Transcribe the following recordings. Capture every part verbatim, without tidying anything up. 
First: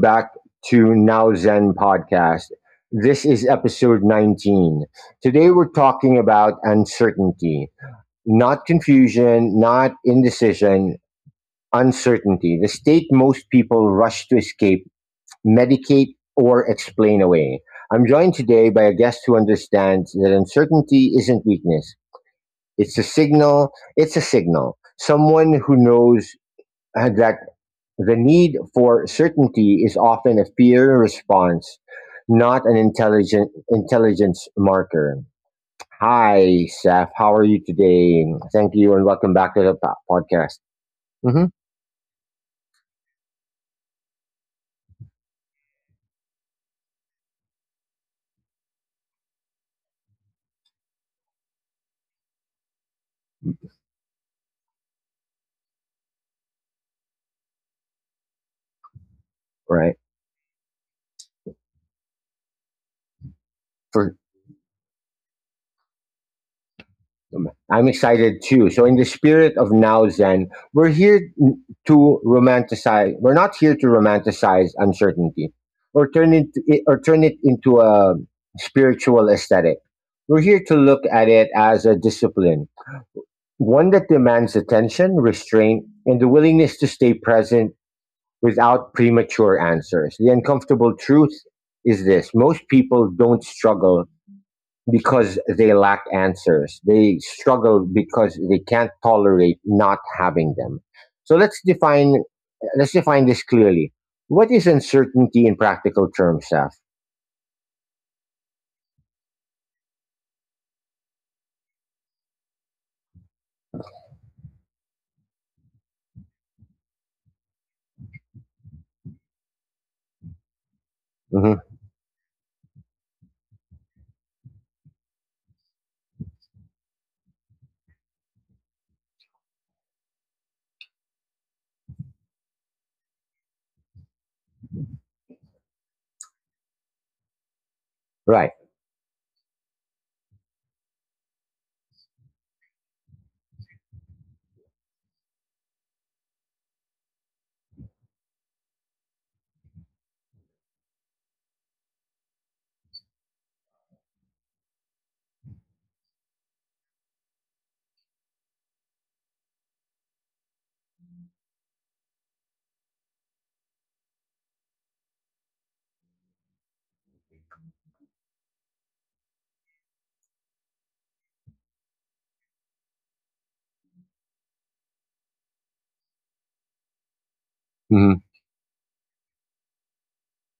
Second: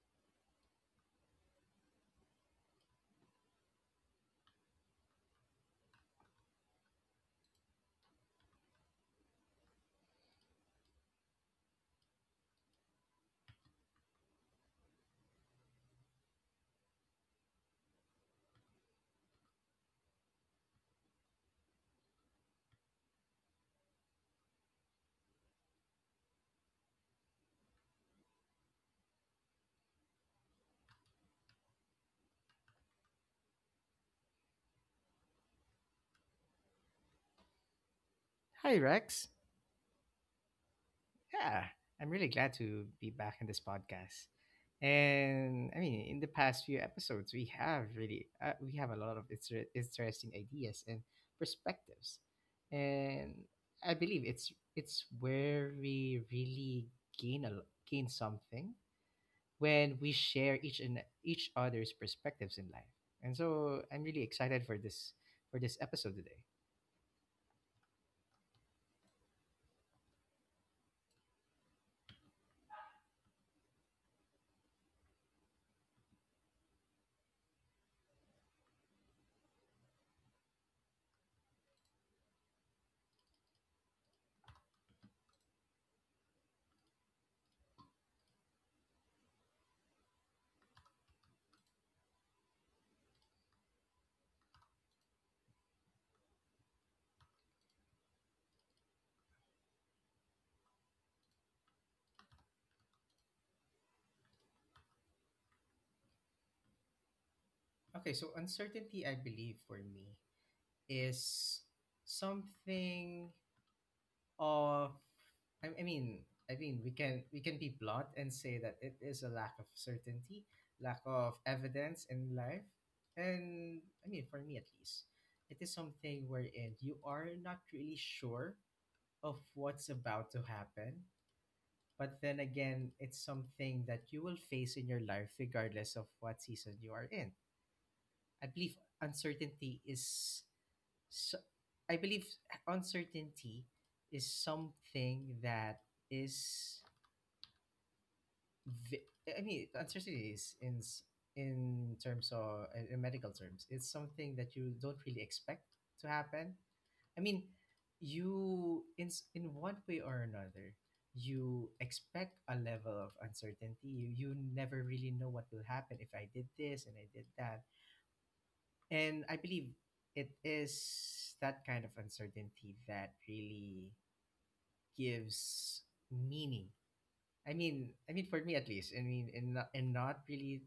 back to Now Zen podcast. This is episode nineteen. Today we're talking about uncertainty, not confusion, not indecision, uncertainty, the state most people rush to escape, medicate, or explain away. I'm joined today by a guest who understands that uncertainty isn't weakness. It's a signal. It's a signal. Someone who knows uh, that the need for certainty is often a fear response, not an intelligent intelligence marker. Hi, Seth. How are you today? Thank Hi, you, and Rex. welcome back to the po- podcast. Hmm. Yeah, I'm really glad to be back in this podcast. And I mean, in the past few episodes, we have really uh, we have a lot of inter- interesting ideas and perspectives, and I believe it's it's where we really gain a l- gain something when Right. we share each and each other's perspectives in life. And so I'm For really excited for this for this episode today. I'm excited too. So, in the spirit of now Zen, we're here to romanticize. We're not here to romanticize uncertainty, or turn it or turn it into a spiritual aesthetic. We're here to look at it as a discipline, one that demands attention, restraint, and the willingness to stay present without premature answers. The uncomfortable truth is this: most people don't struggle because they lack answers, they struggle because they can't tolerate not having them. So let's define let's define this clearly. What is uncertainty in practical terms, Seth? Okay, so uncertainty, I believe, for me is something of I, I mean I mean we can we can be blunt and say that it is a lack of certainty, lack of Hmm. evidence in life. And I mean for me at least, it is something wherein you are not really sure of what's about to happen. But then again, it's something that you will face in your life regardless of what season you are in. I Right. believe uncertainty is so I believe uncertainty is something that is ve- I mean uncertainty is in s- in terms of in in medical terms it's something that you don't really expect to happen. I mean you in s- in one way or another you expect a level of uncertainty. You, you never really know what will happen if I did this and I did that, and I believe it is that kind of uncertainty that really gives meaning. I mean, I mean Hmm. for me at least. I mean, and not, and not really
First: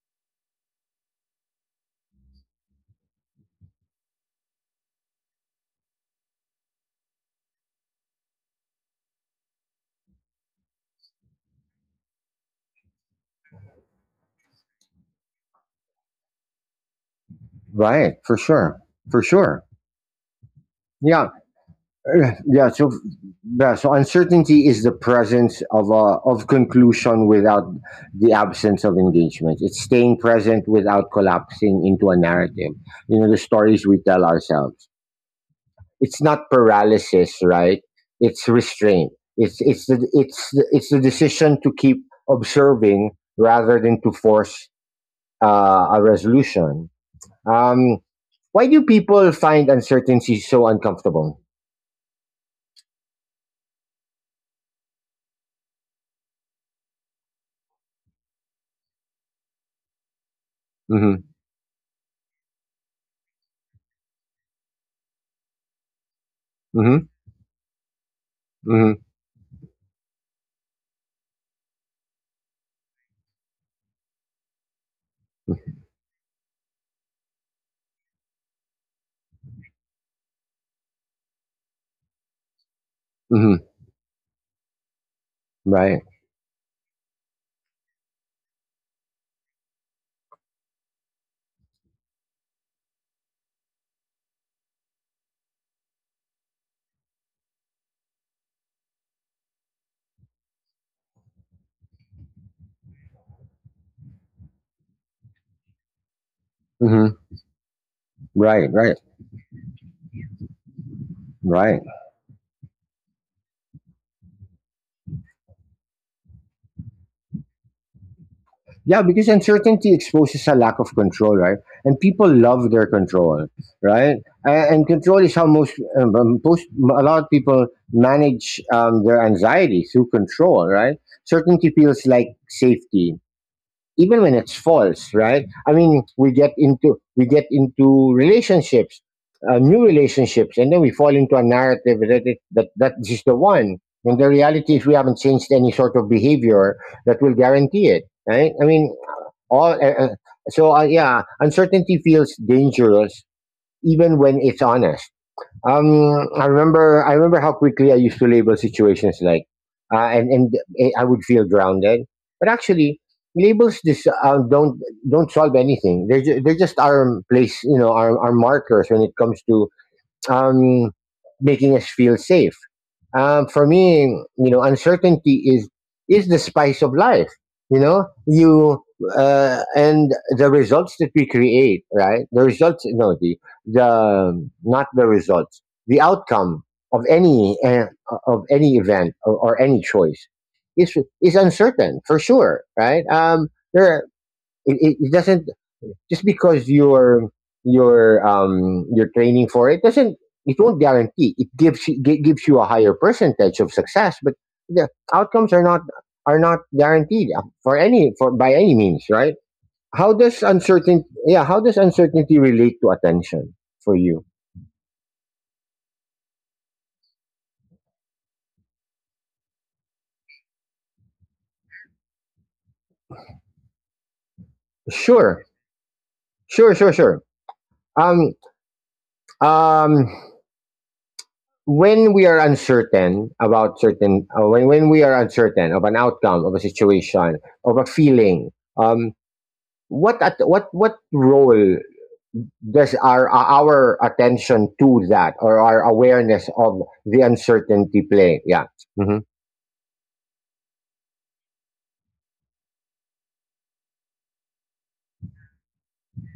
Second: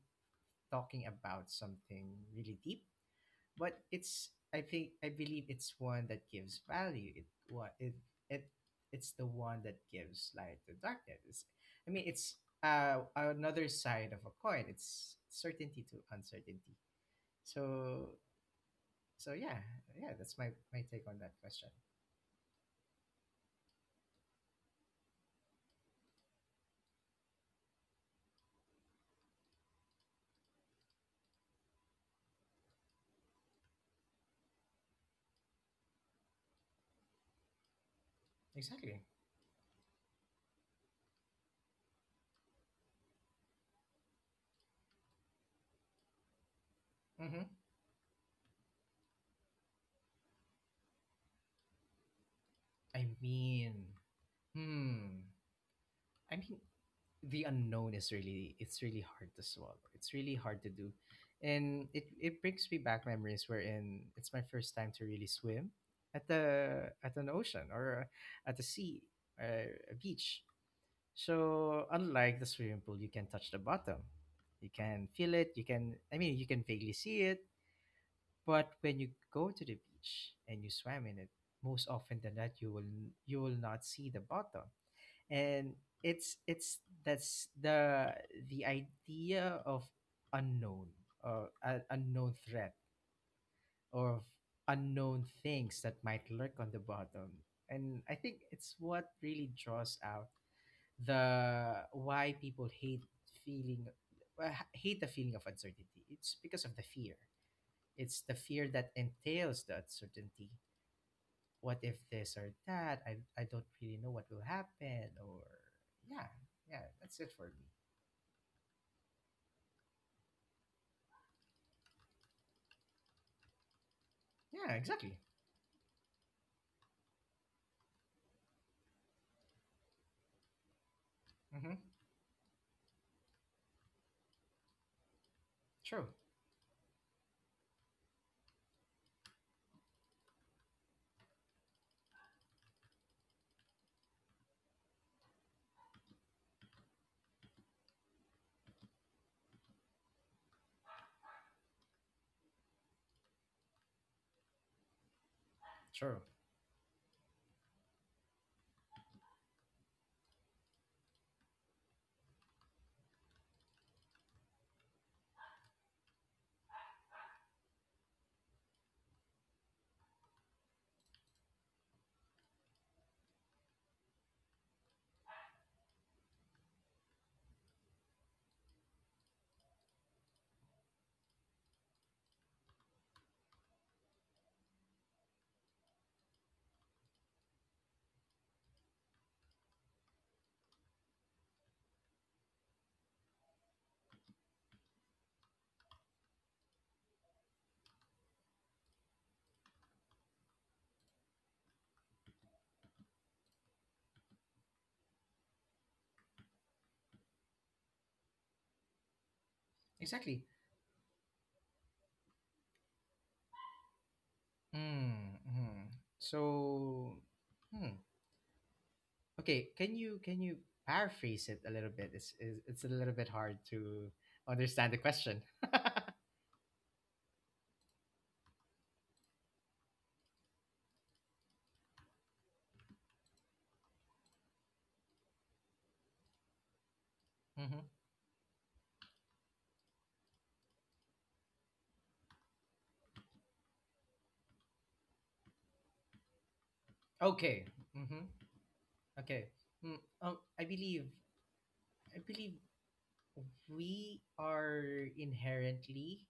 talking about something really deep, but it's I think I believe it's one that gives value. It what it it It's the one that gives light to darkness. It's- I mean, it's uh another side of a coin. It's certainty to uncertainty. So Right. For sure. For So yeah, sure. yeah, that's my my take on Yeah. that question. Uh, yeah so yeah, so uncertainty is the presence of a of conclusion without the absence of engagement. It's staying present without collapsing into a narrative, you know, the stories we tell ourselves. It's not paralysis, right? It's Exactly. restraint. It's it's the it's the, it's the decision to keep observing rather than to force uh, a resolution. Hmm. Um, why do people find uncertainty so uncomfortable? I mean, hmm. I mean, the unknown is really, it's really hard to swallow. It's really hard to do, Hmm. and it it brings me back memories wherein it's my first time to really swim at the at an ocean or at the hmm sea, uh, a beach. So unlike the swimming pool, you can touch the bottom. You can feel it. You can, I mean, you can vaguely see it. But when you go to the beach and you swim in it, most often than not, you will you will hmm not see the bottom. And Right. it's it's that's the the idea of unknown, or a unknown threat, or of unknown things that might lurk on the bottom. And I think it's what really draws out the why people hate feeling, uh, hate the feeling of uncertainty. It's because of the fear, hmm it's the fear Right, that right, entails the uncertainty. What right. if this or that? I, I don't really know what will happen. Or, yeah, yeah, that's it for me. Yeah, because uncertainty exposes a lack of control, right? And people love their control, right? A- Yeah, And control exactly. is how most, um, um, most a lot of people manage um, their anxiety through control, right? Certainty Mm-hmm. feels like safety, even when it's false. Right, I mean, True, we get into we get into relationships, uh, new relationships, and then we fall into a narrative that it, that that is the one, and the reality is we haven't changed any sort of behavior that will guarantee it, right? I mean, all uh, uh, so uh, yeah, uncertainty feels dangerous even when it's honest. true. um i remember I remember how quickly I used to label situations. Like uh, and and eh, I would feel grounded, but actually labels just uh, don't don't solve anything. They ju- they just are place, you know, are are markers when it comes to um, making us feel safe. Um, for me, you know, uncertainty is is the spice of life. You know, you uh, and the results that we create, right? The results, no, the the not the results, The outcome of any uh, of any event, or, or any choice is is uncertain for sure, right? Um, there, it, it it doesn't, just because you're you're um you're training for it doesn't, it won't guarantee it. Gives you gi- gives you a higher percentage of success, but the outcomes are not are not guaranteed uh, for any for by any means, right? how does Exactly. uncertainty Yeah, how does uncertainty relate to attention for you? Mm-hmm. So, hmm. Okay, can you can you paraphrase it a little bit? It's, it's, it's a little bit hard to understand the Sure. question. Sure, sure, sure. um um when we are uncertain about certain uh, when when we are uncertain of an outcome, of a situation, of a Mm-hmm. feeling, um, what at, what what role does our our attention to that, or our awareness of the Okay. uncertainty Mm-hmm. play? Yeah. Hmm. Okay. Mm, oh, I believe, I believe we are inherently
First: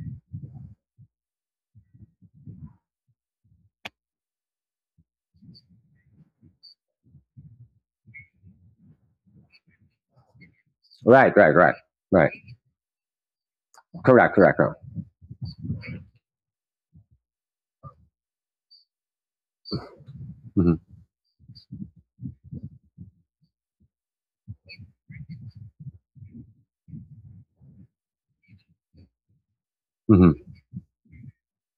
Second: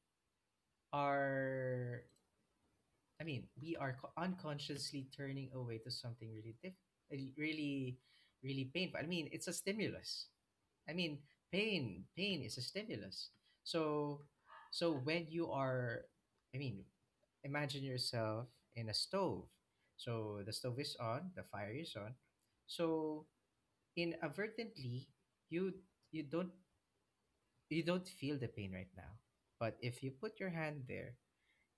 are I mean we are co- unconsciously turning away to something really diff- really really painful. I mean it's a stimulus. I mean Right. Right. Right. pain Right. pain is a stimulus. so Correct. Correct. Correct. so when you are, I mean, imagine yourself in a stove. So the Hmm. stove is on, the fire is on. So inadvertently you you don't you don't feel the pain right now, but if you put Hmm. your hand there,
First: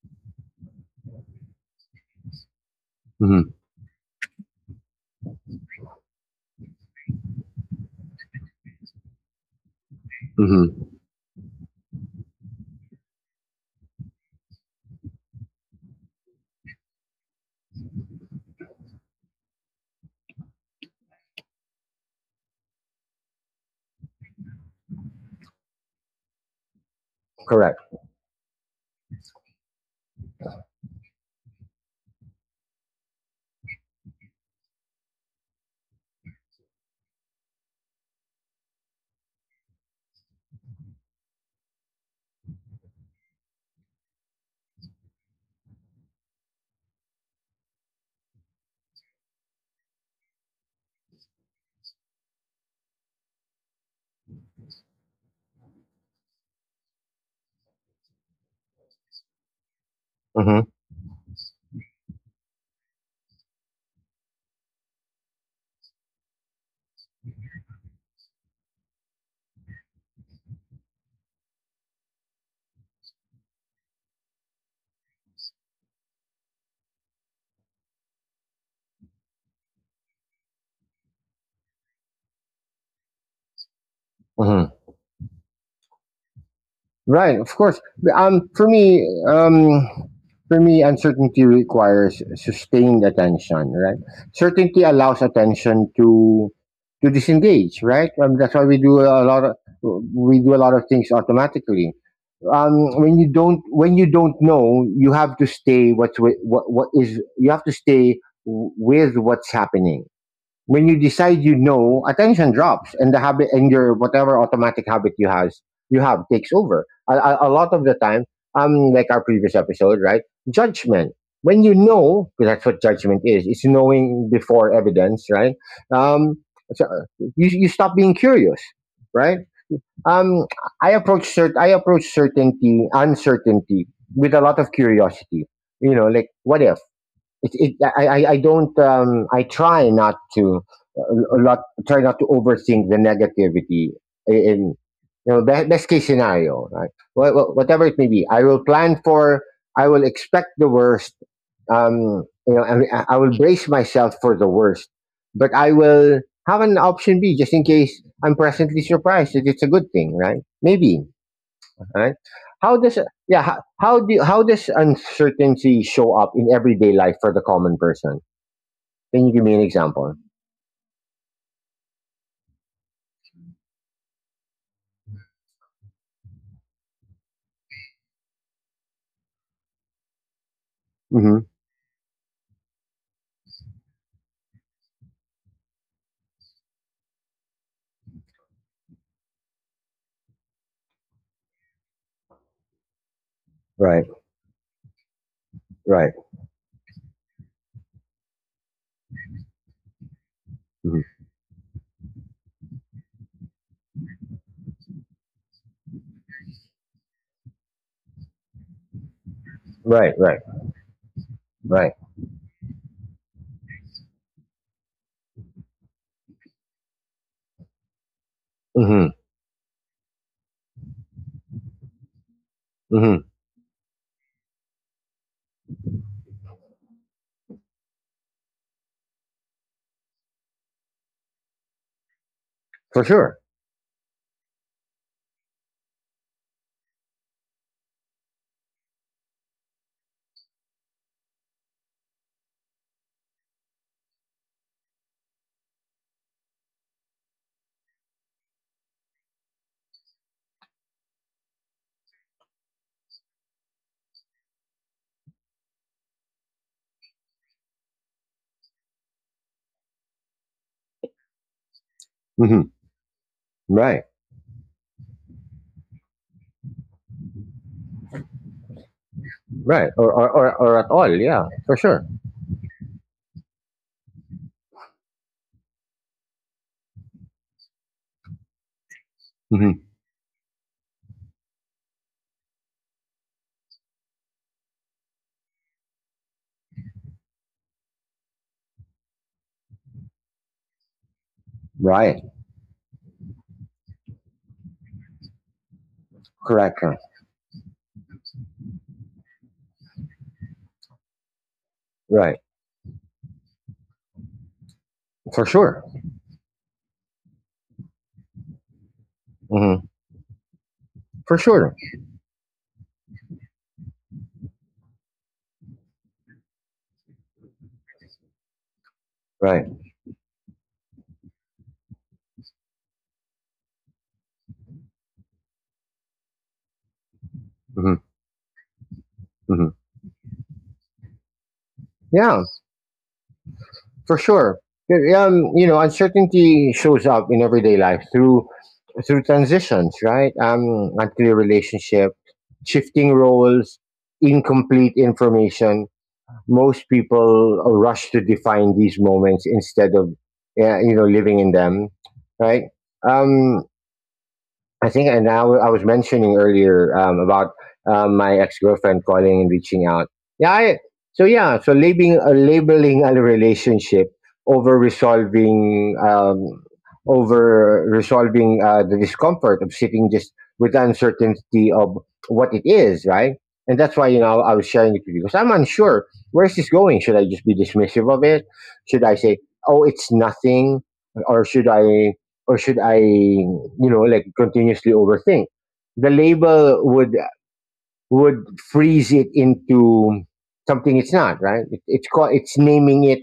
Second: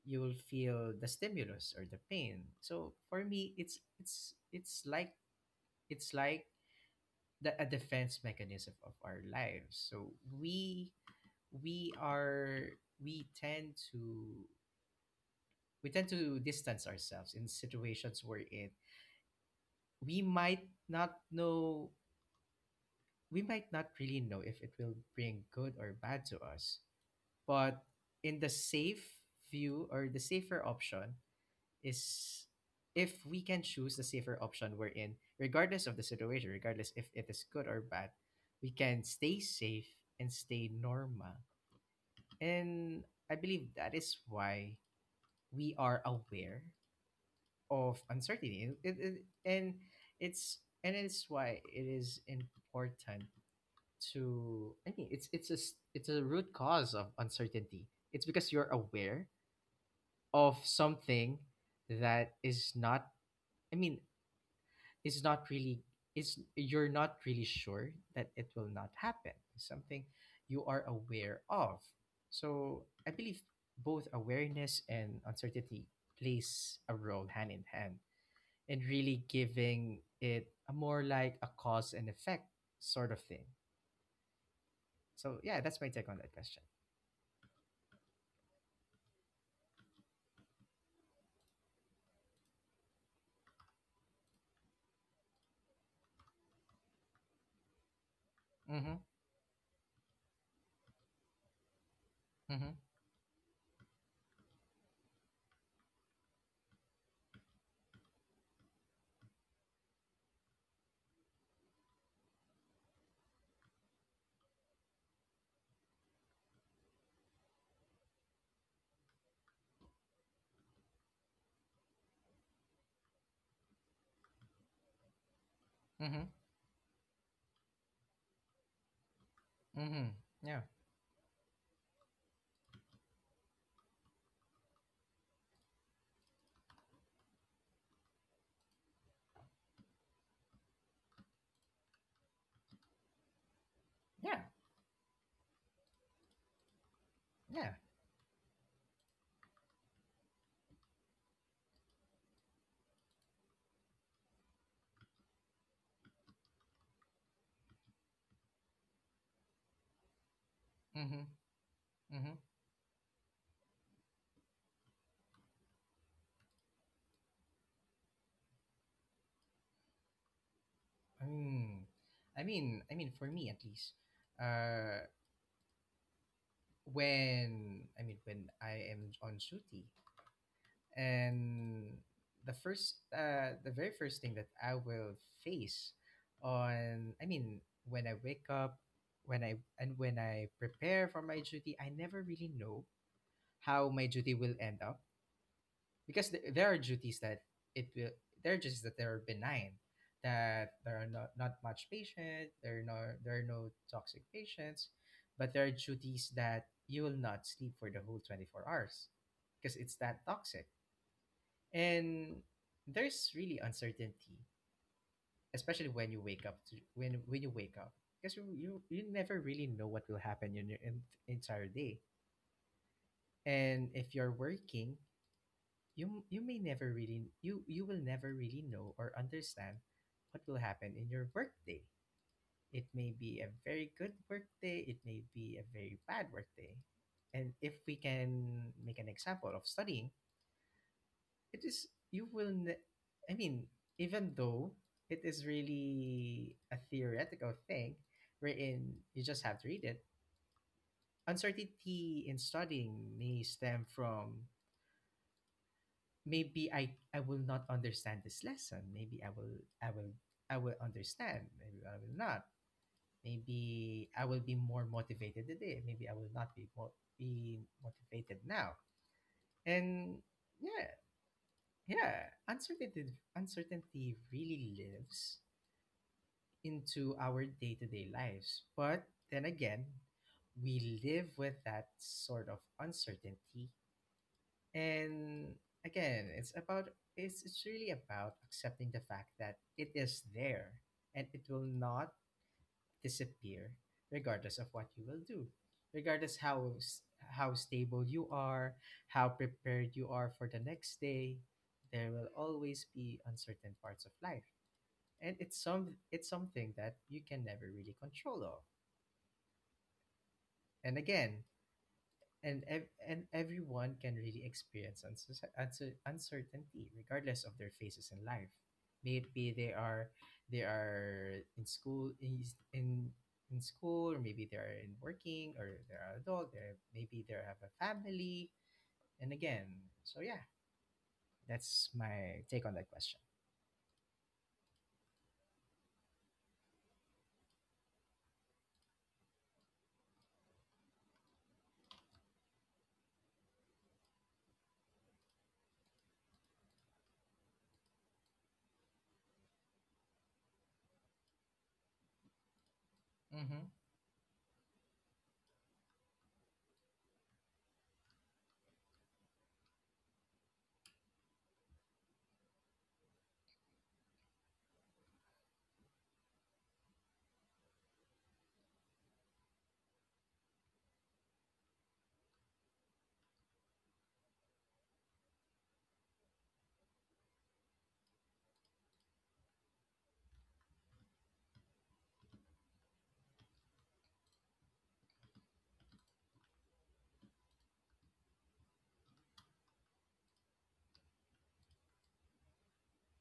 you will feel the stimulus or the pain. So for me, Hmm. it's it's it's like, it's like the, a defense mechanism of our lives. So we Hmm. we are we tend to, we tend to distance ourselves in situations we're in. We might not know, we might not really know if it will bring good or bad to us. But Correct. in the safe view, or the safer option, is if we can choose the safer option we're in, regardless of the situation, regardless if it is good or bad, we can stay safe and stay normal. And I believe that is why we are aware of uncertainty. And It, it, and it's, and it's why it is important to, I mean, it's it's a s- it's a root cause of uncertainty. It's because you're aware of Hmm. something that is not, I mean, it's not really, it's, you're not really sure that it will not happen, something you are aware of. So I believe both awareness and uncertainty plays a role hand in hand, and really giving it a more like a cause and effect sort of thing. Hmm. So yeah, that's my take on that question. Right, of course. Um, for me, um, for me, uncertainty requires sustained attention. Right, certainty allows attention to to disengage. Right, um, that's why we do Mm-hmm. a lot of we do a lot of things automatically. Mm-hmm. Um, when you don't, when you don't know, you have to stay what's wi- what what is you have to stay w- with what's happening. When you decide, you know, attention drops, and the habit, and your whatever automatic habit you has you have takes over. A, a, a lot of the time, um, like our previous episode, right? Judgment. When you know, because that's what judgment is. It's knowing before evidence, right? Mm-hmm. Um, so you you stop being curious, right? Mm-hmm. Um, Yeah. I approach cert- I approach certainty, uncertainty with a lot of curiosity. You know, like what if? it, it I, I don't, um, I try not to uh, a lot try not to overthink the negativity Yeah. in, you know, best, best case scenario, right? Wha- wha- yeah. Whatever it may be, I will plan for, I will expect the worst. Um, you know, I, I will brace myself for the worst, but I will have an option B, just in case I'm presently surprised that it's a good thing, right? Maybe, Mm-hmm. right? Mm-hmm. How does Yeah, how, how do how does uncertainty show up in everyday life for the common person? Can you give me an example? Mm. I mean, I mean, for me at least, uh, when, I mean, when I am on duty, Hmm. and the first, uh, the very first thing that I will face, on I mean when I wake up, when I and when I prepare for my duty, I never really know how Right, my duty will end up, right. because th- there are duties that it will there are duties that they are benign, that Hmm. there are not, not much patient, there are no, there are no toxic patients, but there are duties that you will not sleep for the whole twenty-four hours because it's Right, that right, toxic. right. And there's really uncertainty, especially when you wake up to, when when you wake up, because you, you you Hmm. never really know what will happen in your en- entire day. Hmm. And if you're working, You you may never really, you you will never really know or understand what will happen in your workday. It For may sure. be a very good workday, it may be a very bad workday. And if we can make an example of studying, it is, you will ne- I mean, even though it is really a theoretical thing wherein you just have to read it, uncertainty in studying may stem from, maybe I I will not understand this lesson. Maybe I will I will I will understand. Maybe I will not. Hmm. Right, Maybe I will be more motivated today. Maybe I will not be mo- be motivated now. right, or, And or or or at yeah, all? Yeah, for sure. yeah, uncertainty uncertainty really lives into our day-to-day lives. But then Hmm. again, we live with that sort of uncertainty. And again, it's about, it's it's really about accepting the fact that it is there and it will not Right, disappear regardless of what you will do. Regardless how correct, correct. s- how stable you are, how prepared you are for the next day, there will Right, always be uncertain parts of life. And for it's sure. some it's something that you can never really control of. Hmm. And For again, sure, and ev- and everyone can really experience uncer- uncer- uncertainty regardless of their phases in life. Maybe right. they are, they are in school is- in in school, or maybe they are in working, or they are adult, they, maybe they have a Hmm. family. And Hmm. again, so yeah, that's Yeah, my take on that question. for sure. Yeah, um, you know, uncertainty shows up in everyday life through through transitions, right? Um, unclear relationship, shifting roles, incomplete information. Most people rush to define these moments instead of, uh, you know, living in them, right? Um, Mm-hmm. I think, and I w- I was mentioning earlier um, about um, my ex girlfriend calling and reaching out. Yeah, I, so yeah, so labeling, uh, labeling a relationship over resolving um, over resolving uh, the discomfort of sitting just with the uncertainty of what it is, right? And that's why, you know, I was sharing it with you, because I'm unsure where's this going. Should I just be dismissive of it? Should I say, "Oh, it's nothing," or should I, or should I? You know, like continuously overthink. The label would would freeze it into something it's not, right? It, it's called, it's naming it,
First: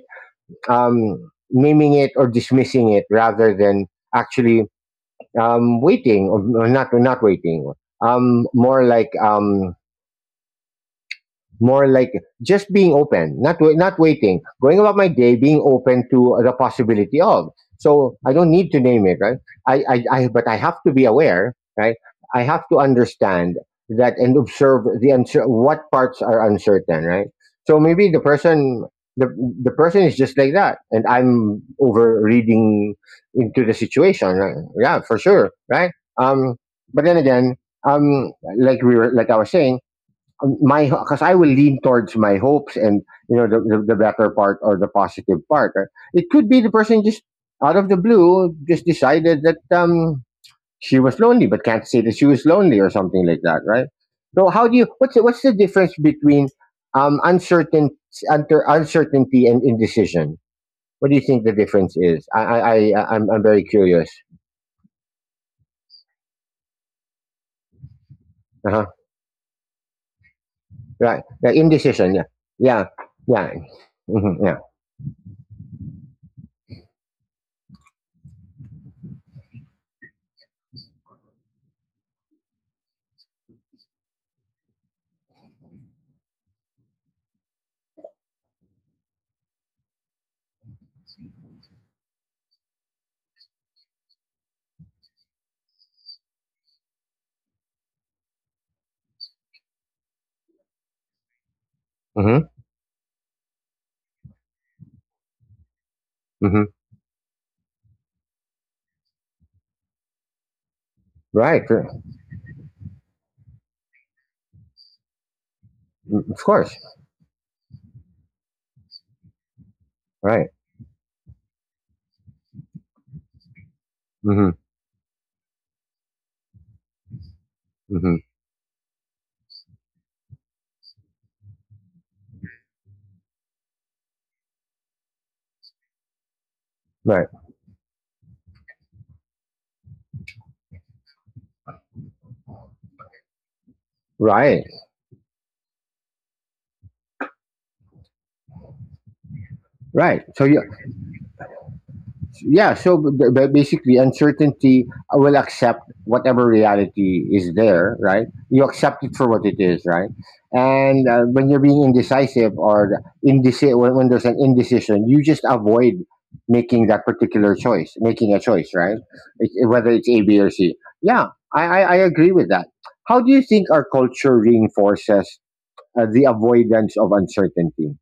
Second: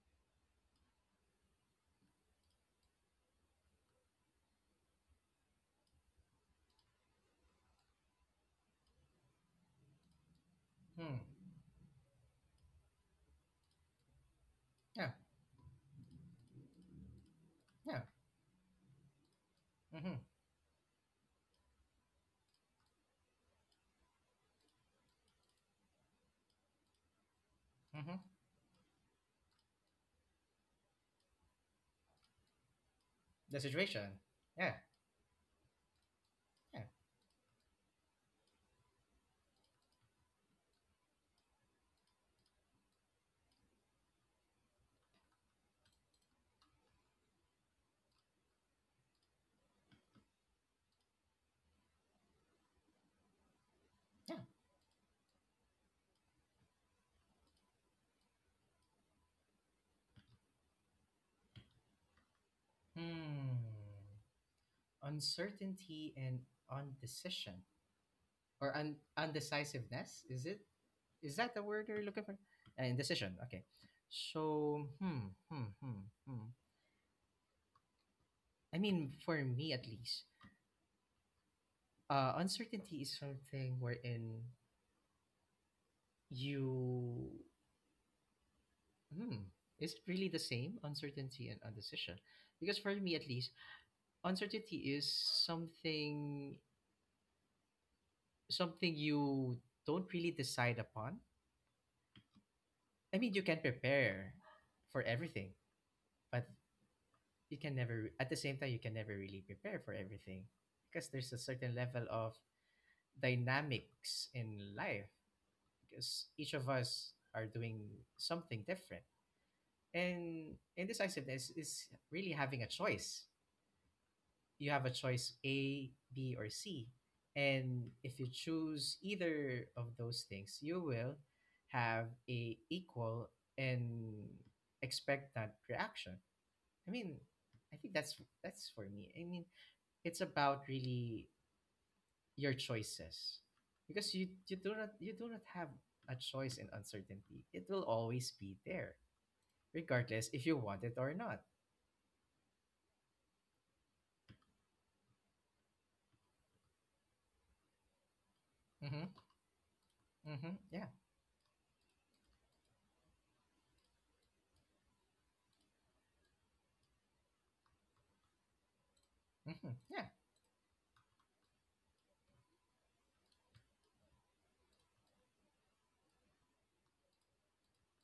um, naming it or dismissing it rather than actually um, waiting, or or not, or not waiting. Um, more like um, Hmm. More like just being open, not wai- not waiting, going about my Yeah. day, being open to the possibility of. Yeah. So I don't need to name it, right? I, I, mm-hmm. I but I have to be aware, right? I have to understand that and observe the uncer- what parts are uncertain, right? So maybe Mm-hmm. the person the the person is just like that, and I'm over reading The into the situation. situation, right? Yeah. Yeah, for sure, right? Um, Yeah. but then again, um, like we were like I was saying um, my, because I will lean towards my hopes and, you know, the, the, the better part, or the positive part, right? It could be the person just out of the blue just decided that, um, she was lonely, but can't say that she was lonely, or something like that, right? Yeah. So how do you what's the, what's the difference between um uncertain unter, uncertainty and indecision? What do you think the difference is? I I, I I'm I'm Hmm. very curious. Uncertainty and undecision, Uh or un- huh. undecisiveness, is it, Right. is that Yeah, the word you're indecision. looking Yeah. for? Uh, Yeah. indecision, Yeah. okay. Hmm, yeah. So hmm, hmm hmm hmm, I mean, for me at least, uh, uncertainty is something wherein you, hmm, is it really the same, uncertainty and undecision? Because for me at least, uncertainty is something something you don't really decide upon. Hmm. I mean, you can prepare for everything, but Hmm. you can never, at the same time you can never really prepare for everything, because there's a Right. certain level of dynamics in life, because Of each of course. us are doing something different. Right. And indecisiveness is really having a choice. Hmm. You have a choice, A, B, or C, and Hmm. if you choose either of those things, you will have a equal and expectant reaction. I mean, Right. I think that's that's for me. I mean, it's about really your choices, because you you Right. do not, you do not have a choice in uncertainty. It will always be there Right. regardless So if you yeah, want it or not. yeah. So b- b- basically, uncertainty uh, will accept whatever reality is there. Right. You accept Mm-hmm, it for what it is. Right. mm-hmm, yeah. And uh, when you're being indecisive, or indeci- when, when there's an indecision, you just avoid making that particular choice, making a choice. Right. It, Mm-hmm, whether yeah. it's A, B, or C. Yeah, I, I I agree with that. How do you think our culture reinforces uh, the avoidance of uncertainty?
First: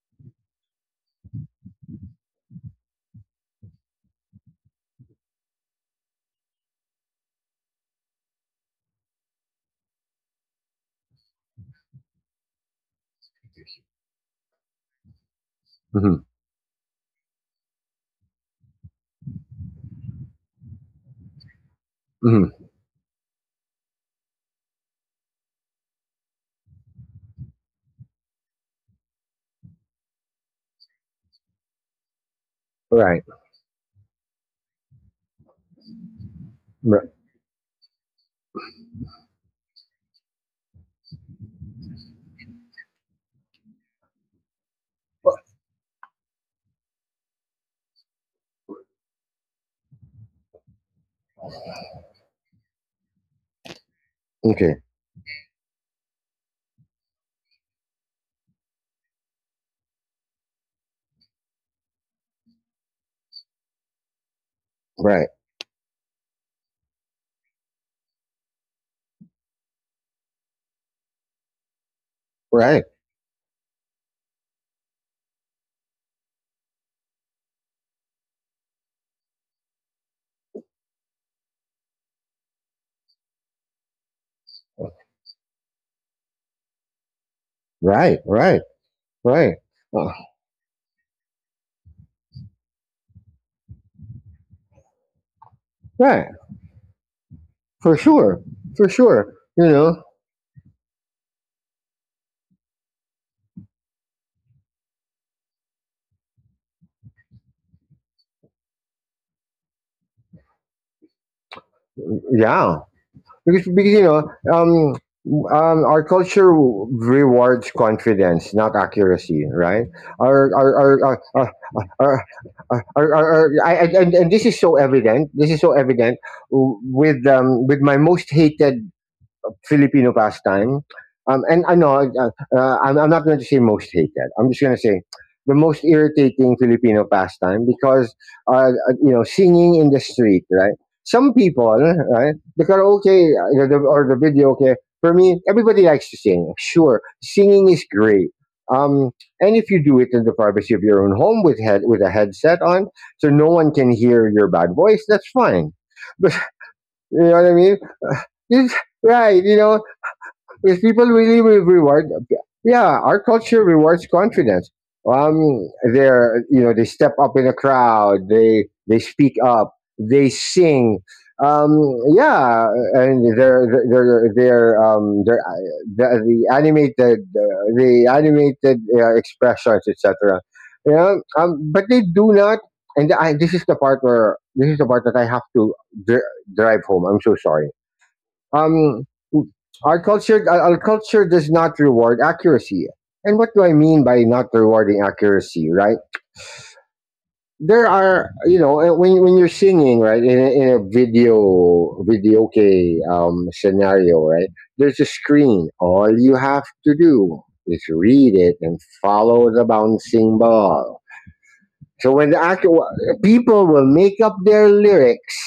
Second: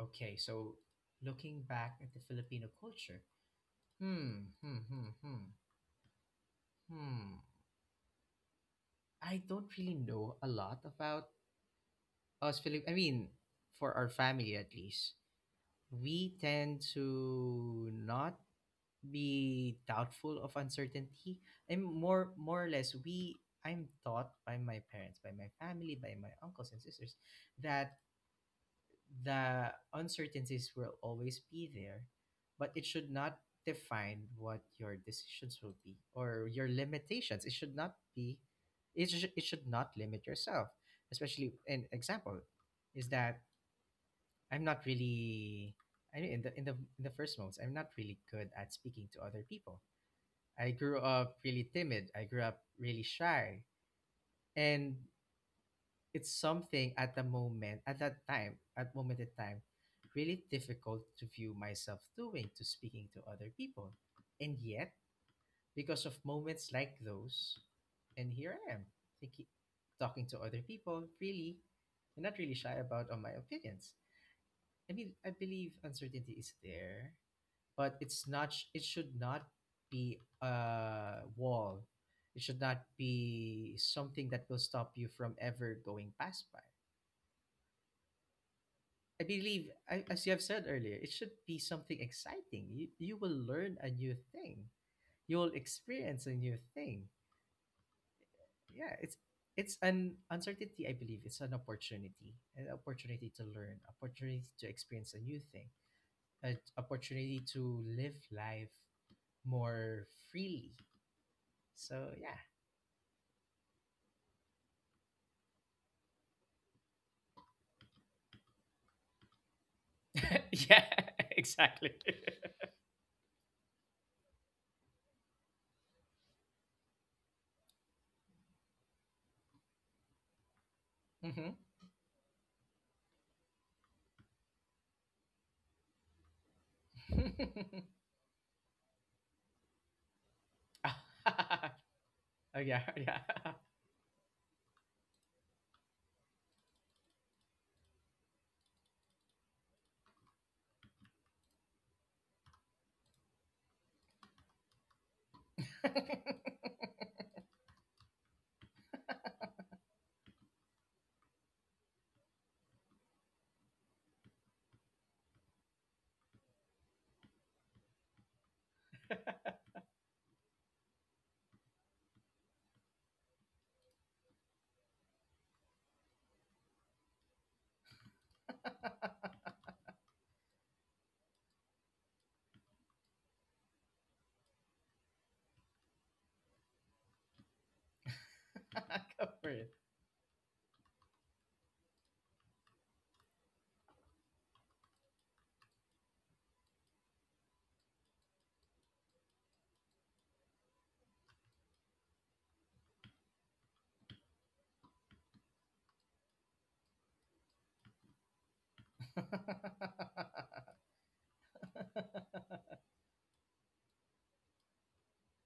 Okay, so looking back at the Filipino culture, hmm, hmm hmm hmm hmm I don't really know a lot about us Filip. I mean, for our family at least, Mm-hmm. we tend to not be doubtful of uncertainty. I'm more, Mm-hmm. more or less, we I'm taught by my parents, by my family, by my uncles and sisters, that the uncertainties will always be there, but it should Right. not define what your decisions will be or your Right. limitations. It should not be, it, sh- it should not limit yourself. Especially an example is that I'm not really, I mean, in the, in the in the first moments, I'm not really good at speaking to other people. I grew up really timid. I grew up really shy. Okay. And it's something at the moment, at that time, at moment in time, really difficult to view myself doing, to speaking to other people. And yet, Right. because of moments like those, and here I am, thinking, talking to other people, really, and not really shy Right. about on my opinions. I mean, I believe uncertainty is there, but it's not sh- it should not be a wall. It should not be something that will stop you from ever going past by. Right. Right. I Right. believe I, Uh, as you have said earlier, it should be something exciting. You, you will learn a new thing. You will experience right. a new thing. For sure. For Yeah, it's sure. You it's know. an uncertainty. I believe it's an opportunity, an opportunity to learn, opportunity to experience a new thing, an opportunity to live life more freely, so yeah. Yeah. Because because you know, um, Um, our culture w- rewards confidence, not accuracy, right? Our, our, Yeah, our, our, our, exactly. our, our, our, our I, I- and, and this is so evident. This is so evident w- with um, with my most hated Filipino pastime. Um, Mhm. and ano, uh, uh, I'm, I'm not going to say most hated. I'm just going to say the most irritating Filipino pastime because, uh, uh, you know, singing in the street, right? Some Oh, people, right? The yeah, yeah. karaoke uh, the, or the video, okay. For me, everybody likes to sing. Sure, singing is great. Um, and if you do it in the privacy of your own home with head with a headset on, so no one can hear your bad voice, that's fine. But you know what I mean? It's- right, you know, if people really re- reward, yeah, our culture rewards confidence. Um, they're, you know, they step up in a crowd, they they speak up, they sing. Um, yeah, and they're they're they're um they're the, the animated, the animated uh, Go expressions, et cetera. Yeah, um, but they do not. And I, this is the part where this is the part that I have to dri drive home. I'm so sorry. um, for it. our culture, our culture does not reward accuracy. And what do I mean by not rewarding accuracy? Right? There are, you know, uh, when when you're singing, right, in a, in a video video okay, um scenario, right? There's a screen. All you have to do is read it and follow the bouncing ball. So when the act, people will make up their lyrics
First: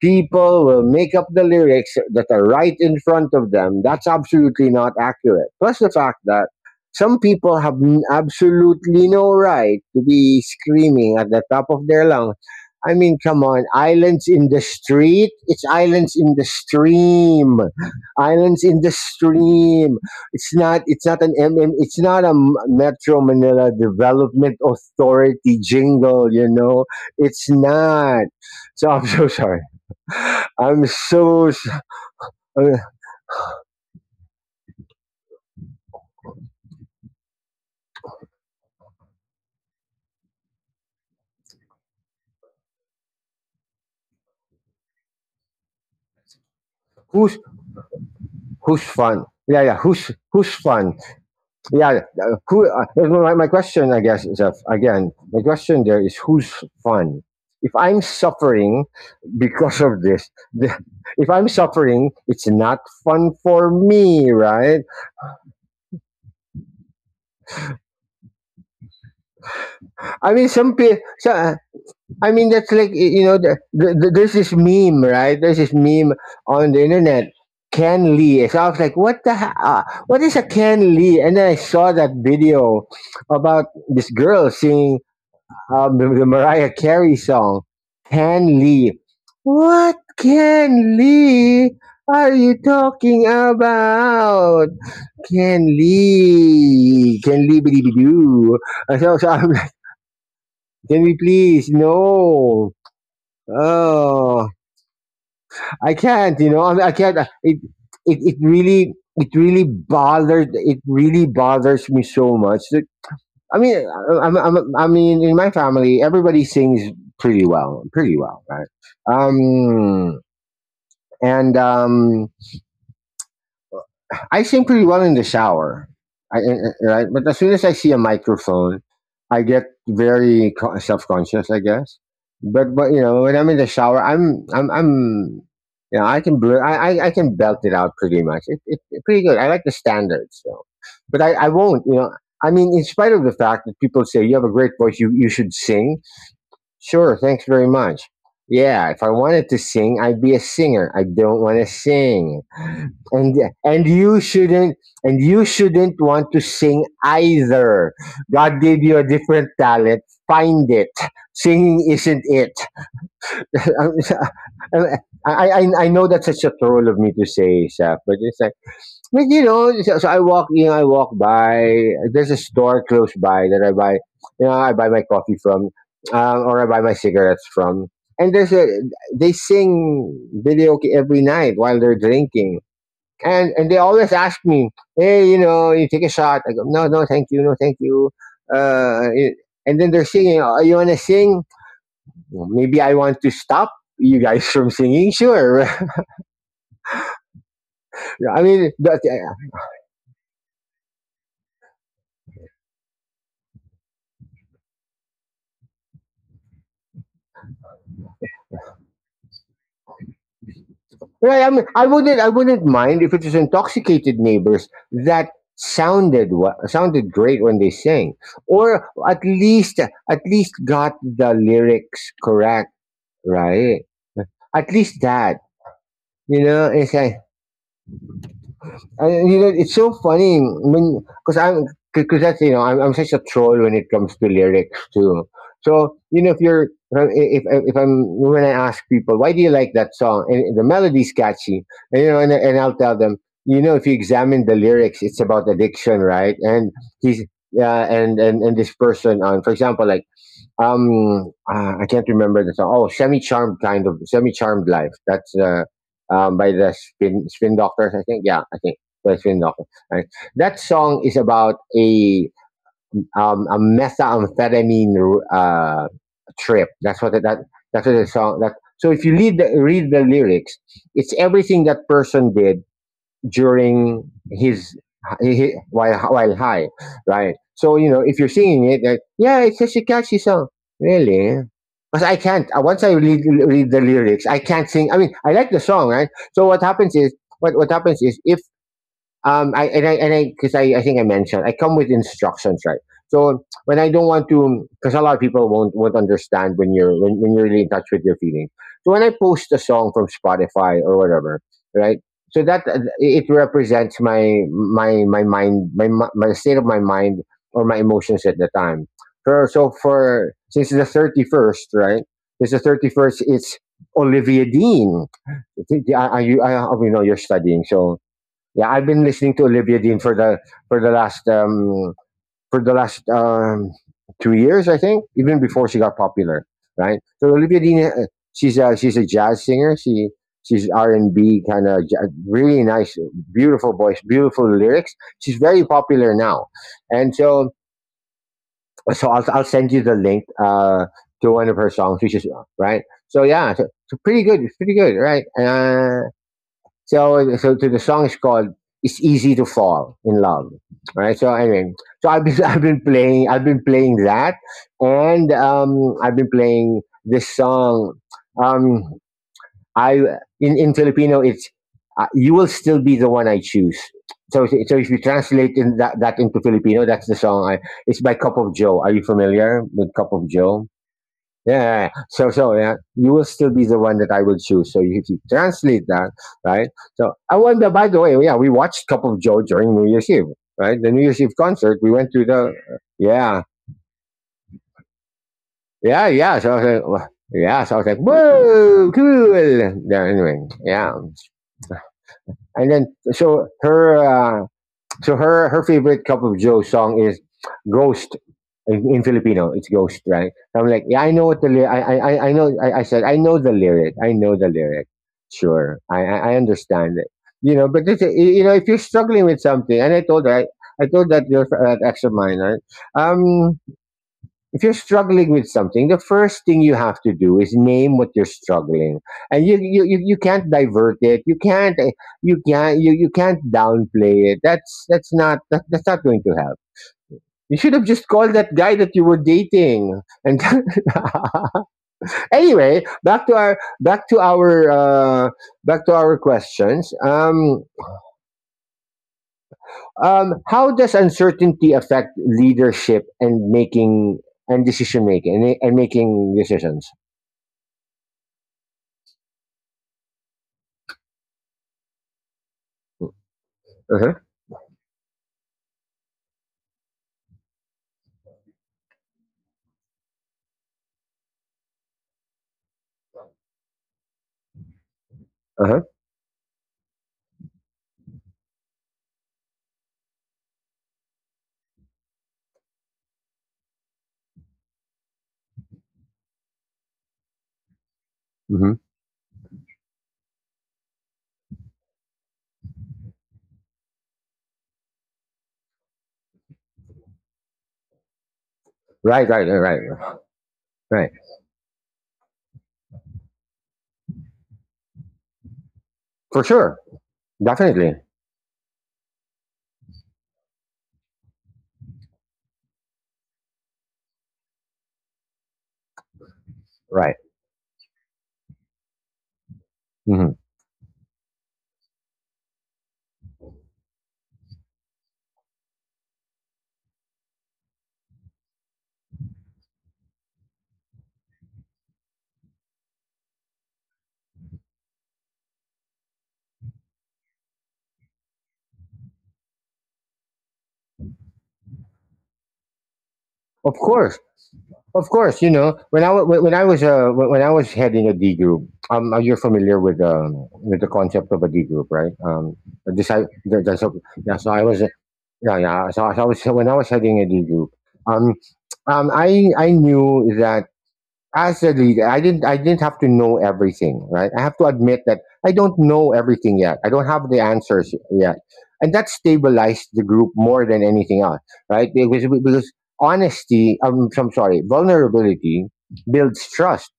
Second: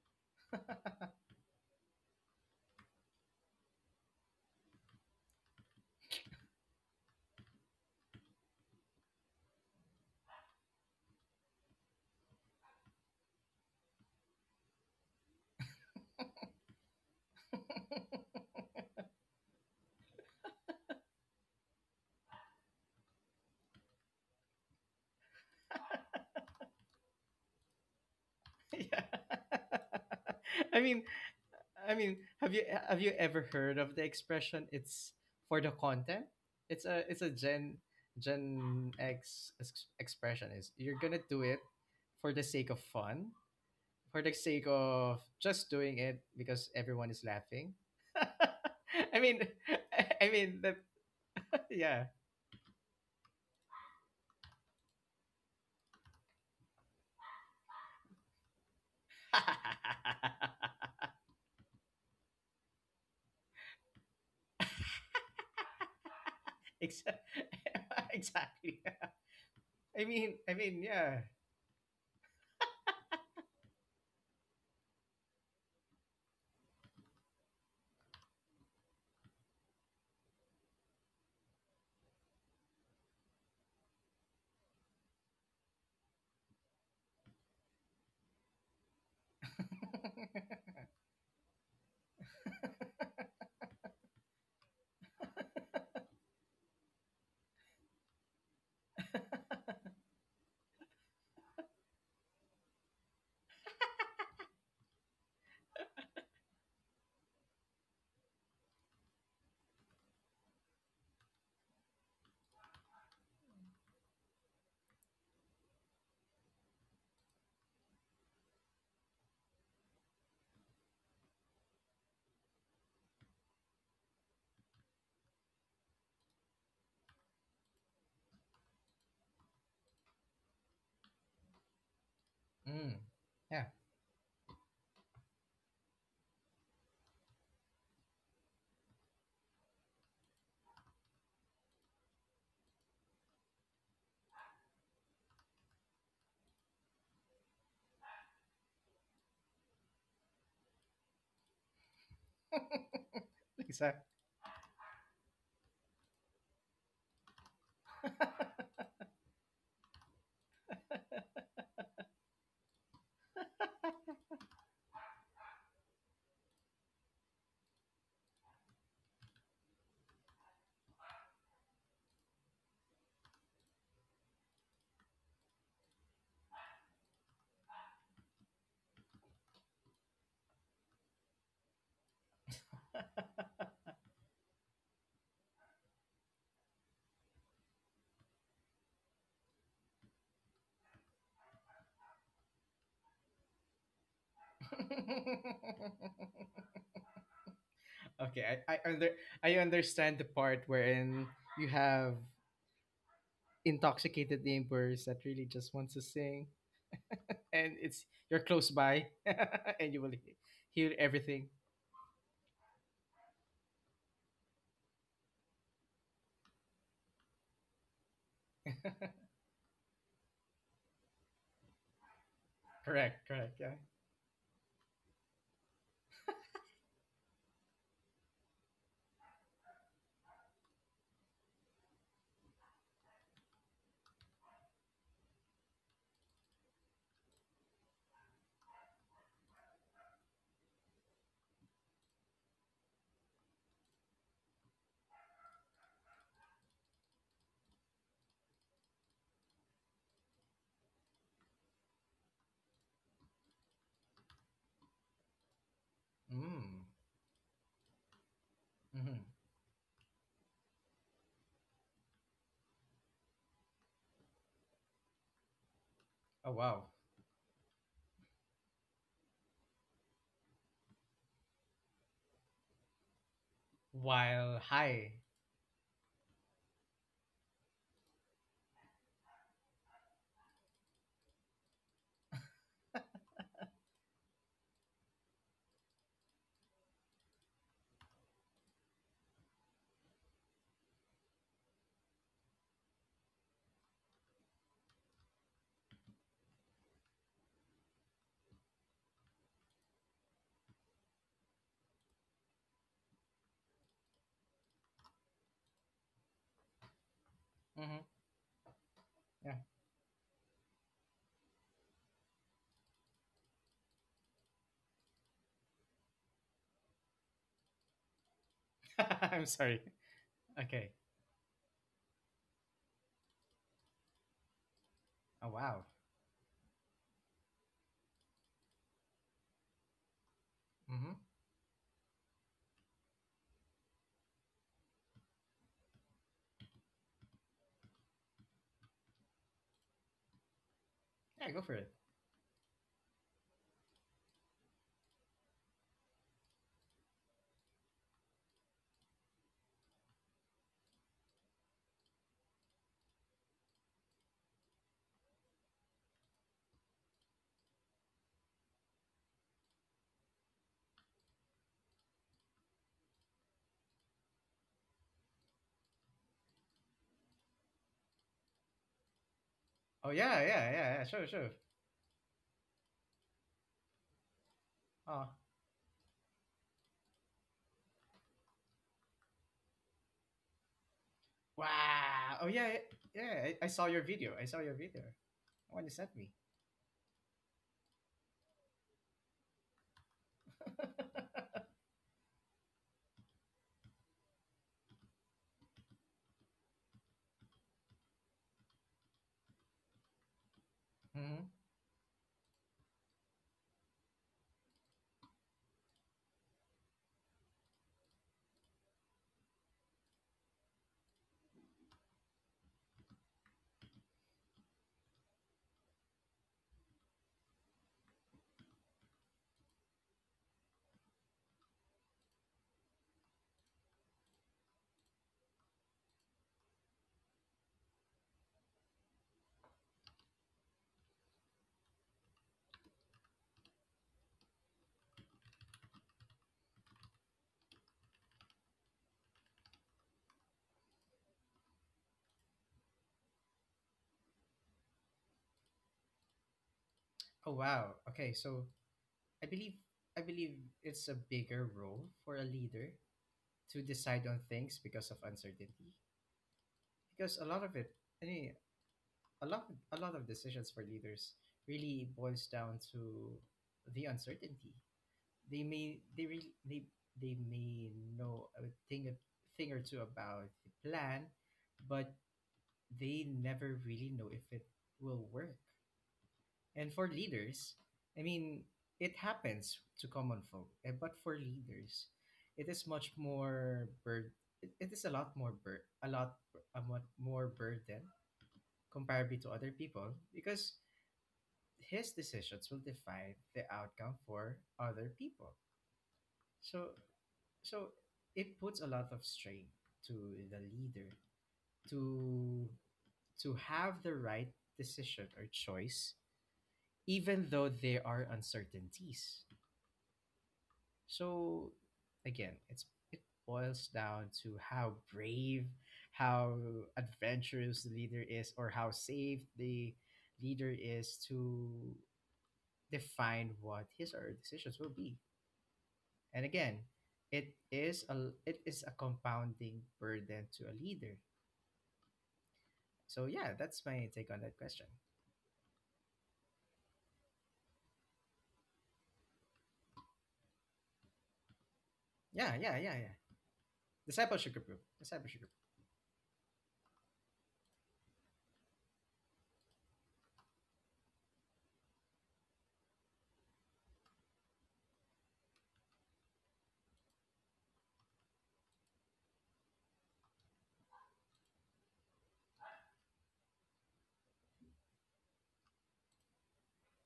People will make up the lyrics that are right in front of them. That's absolutely not accurate. Plus the fact that some people have n- absolutely no right to be screaming at the top of their lungs. I mean, come on, islands in the street? It's islands in the stream. Islands in the stream. It's not, it's not an M M, it's not a M- Metro Manila Development Authority jingle, you know. It's not. So Yeah. I'm so sorry. I I'm mean, so s- I mean, have you uh, have you ever heard of the expression? It's for the content. It's a it's a Gen Gen X ex- expression. Is you're gonna do it for the sake of fun, for the sake of just doing it because everyone is who's laughing. who's I fun? mean, Yeah, yeah. Who's I who's mean that, fun? Yeah. yeah. uh, Who? Uh, my, my question, I guess, is uh, again. My question there is who's fun? If I'm suffering because of this, the, if I'm suffering, it's not fun for me, right? Ex- exactly. I I mean, mean, I some mean, people. yeah. I mean, that's like y- you know, the, the, the, there's this meme, right? There's this meme on the internet. Ken Lee. So I was like, what the? Ha- Uh, what is a Ken Lee? And then I saw that video about this girl singing, um, the, the Mariah Carey song, Ken Lee. What Ken Lee are you talking about? Ken Lee, Ken Lee, biddy doo. So, so I'm like, can we please? No. Oh, I can't. You know, I, mean, I can't. uh, It, it, it really, it really bothered. It really bothers me so much. That, I mean, I, I'm, I'm, I mean, in my family, everybody sings pretty well, pretty well, right? Um, and um, I sing pretty well in the shower. I, I- right, but as soon as I see a microphone, I get very co- self-conscious, I guess. But but Mm, you know, when I'm in yeah, the shower, I'm I'm I'm you know, I can blur, I, I I can belt it out pretty much. It, it, it's pretty good. I like the standards, so. But I I won't, you know. I mean, in spite of the fact that people say you have a great voice, you you should sing. Sure, thanks very much. Yeah, if I wanted to sing, I'd be a singer. I don't want to sing. And and exactly. you shouldn't, and you shouldn't want to sing either. God gave you a different talent. Find it. Singing isn't it. I, I, I know that's such a troll of me to say, Saf, but it's like, but you know, so, so I walk, in, I walk by. There's a store close by that I buy, you know, I buy my coffee from, uh, or I buy my cigarettes from. And there's a, they sing karaoke every night while they're drinking, and and they always ask me, hey, you know, you take a shot. I go, no, no, thank you, no, thank you. Uh, it- and then they're singing. Oh, you want to sing? Well, maybe I want to stop you guys from singing. Sure. I Okay, I, mean, I that- under I understand the part wherein you have intoxicated neighbors that really just wants to sing. And it's you're close by and you will he- hear everything. Right. I mean, I wouldn't. I wouldn't mind if it was intoxicated neighbors that sounded wa- sounded great when they sang, or at least at least got the lyrics correct. Correct, correct, yeah. Right. At least that, you know. It's like, and, you know, it's so funny when, because I'm because that's you know I'm, I'm such a troll when it comes to lyrics too. So you know if you're if if I'm, when I ask people why do you like that song, and the melody's catchy and, you know, and, and I'll tell them, you know, if you examine the lyrics, it's about addiction, right, and he's, yeah, and and and this person on, for example, like, um uh, I can't remember the song. Oh, semi charmed kind of semi charmed life. That's uh um by the Mm. spin spin doctors, I think. Yeah, I think by Hmm. spin doctors. Right. That song is about a um a methamphetamine uh Oh, trip. wow. That's what it, that that's what the song, that so if you read the, read the lyrics, it's everything that person did during While his high. he, while while high, right? So you know, if you're singing it, like, yeah, it's such a catchy song, really. Because I can't. uh, Once I read read the lyrics, I can't sing. I mean, I like the song, right? So what happens is, what what happens is, if um I and I and I because I, I think I mentioned I come with instructions, right? So when I don't want to, because a lot of people won't won't understand when you're when, when you're really in touch with your feelings, so when I post a song from Spotify or whatever, right? So that uh, it represents my my my mind my mi- my state of my mind or my Mm-hmm. emotions at the time. For yeah. So for, since the thirty-first, right? Since the thirty-first, it's Olivia Dean. I, I, I, I, you know, you're studying, so yeah, I've been listening I'm to sorry. Olivia Dean for the for Okay. the last um for the last um two years, I think, even Oh, before wow. she got popular, right? So Olivia Dean, uh, she's a, she's a jazz singer. She she's R Mm-hmm. and B kind of, really nice, beautiful voice, beautiful lyrics. She's very popular now, and so, so I'll I'll send you the link uh to Yeah, one go of for her it. songs, which is, right. So yeah, so, so pretty good, it's pretty good, right? Uh, so, so the song is called "It's Easy to Fall in Love." Right. So anyway, so I've been I've been playing I've been playing that, and um, I've been playing this song. Um, I in in Filipino, it's uh, "You Will Still Be the One I Choose." So, so if you translate in that, that into Filipino, that's the song. I, it's by Cup of Joe. Are you familiar with Oh, Cup of yeah, yeah, Joe? yeah, yeah. Sure, sure. Yeah, yeah, yeah. So so yeah, you will still be the one that I will choose. So if you Oh, translate that, right? So I wonder. By the way, yeah, we watched Cup of Joe during New Year's Eve, right? The New Year's Eve concert. We went to wow. Oh, the, yeah, yeah, yeah. yeah, I, I saw your video, i saw your video when you yeah, sent me. yeah. So I was like, "Wha-, yeah, so I was like, whoa, cool. Yeah, anyway, yeah. And then so her. Uh, So her, her favorite Cup of Joe song is Ghost, in, in Filipino. It's Ghost, right? So I'm like, yeah, I know what Hmm. the lyric. I I I I know. I, I said I know the lyric. I know the lyric. Sure, I I I understand it. You know, but this, you know, if you're struggling with something, and I told her, I, I told that girl, that ex of mine, right? Um, if you're struggling with something, the first thing you have to do is name what you're struggling, and you you, you, you can't divert it. You can't eh, you can't you, you can't downplay it. That's that's not that, that's not going to help. You should have just called that guy that you were dating. And anyway, back to our back to our uh, back to our questions. Um, um, how does uncertainty affect leadership and making and decision making, and, and making decisions? Oh, wow. Okay, so I believe I believe it's a bigger role for a leader to Uh-huh. decide on things because of uncertainty. Because a lot of it, I mean, a lot, a lot of decisions for leaders really boils down to the uncertainty. They Uh-huh. may, they really, they, they may know a thing, a thing or two about the plan, but they never really know if it will work. And for leaders, I mean, Hmm. it happens to common folk, eh, but for leaders, it is much more bur- it it is a lot more bur- a lot a lot more burden Right, comparably right, to other right, people right, because right. his decisions will define the outcome for other people. For sure, So so definitely, it puts a lot of strain to the leader to to have the right decision or choice, right. even though there are uncertainties. Hmm. So again, it's it boils down to how brave, how adventurous the leader is, or how safe the leader is to define what his or her decisions will be. And again, it is a it is a compounding burden to a leader. So yeah, Of that's my course, take on that question. of course. You know, when I wa- when when I was uh when when I was heading a D group, um, uh, you're familiar with um with the concept of a D group, right? Yeah, Um, yeah, yeah, yeah. this I the, the, so, Yeah. Discipleship So I group. was, Discipleship group. yeah, yeah. So, so I was when I was heading a D group, um, um, I I knew that as a leader, i didn't I didn't have to know everything, right? I have to admit that I don't know everything yet, I don't have the answers yet, and that stabilized the group more than anything else, right? because, because honesty, um, I'm sorry, vulnerability builds trust,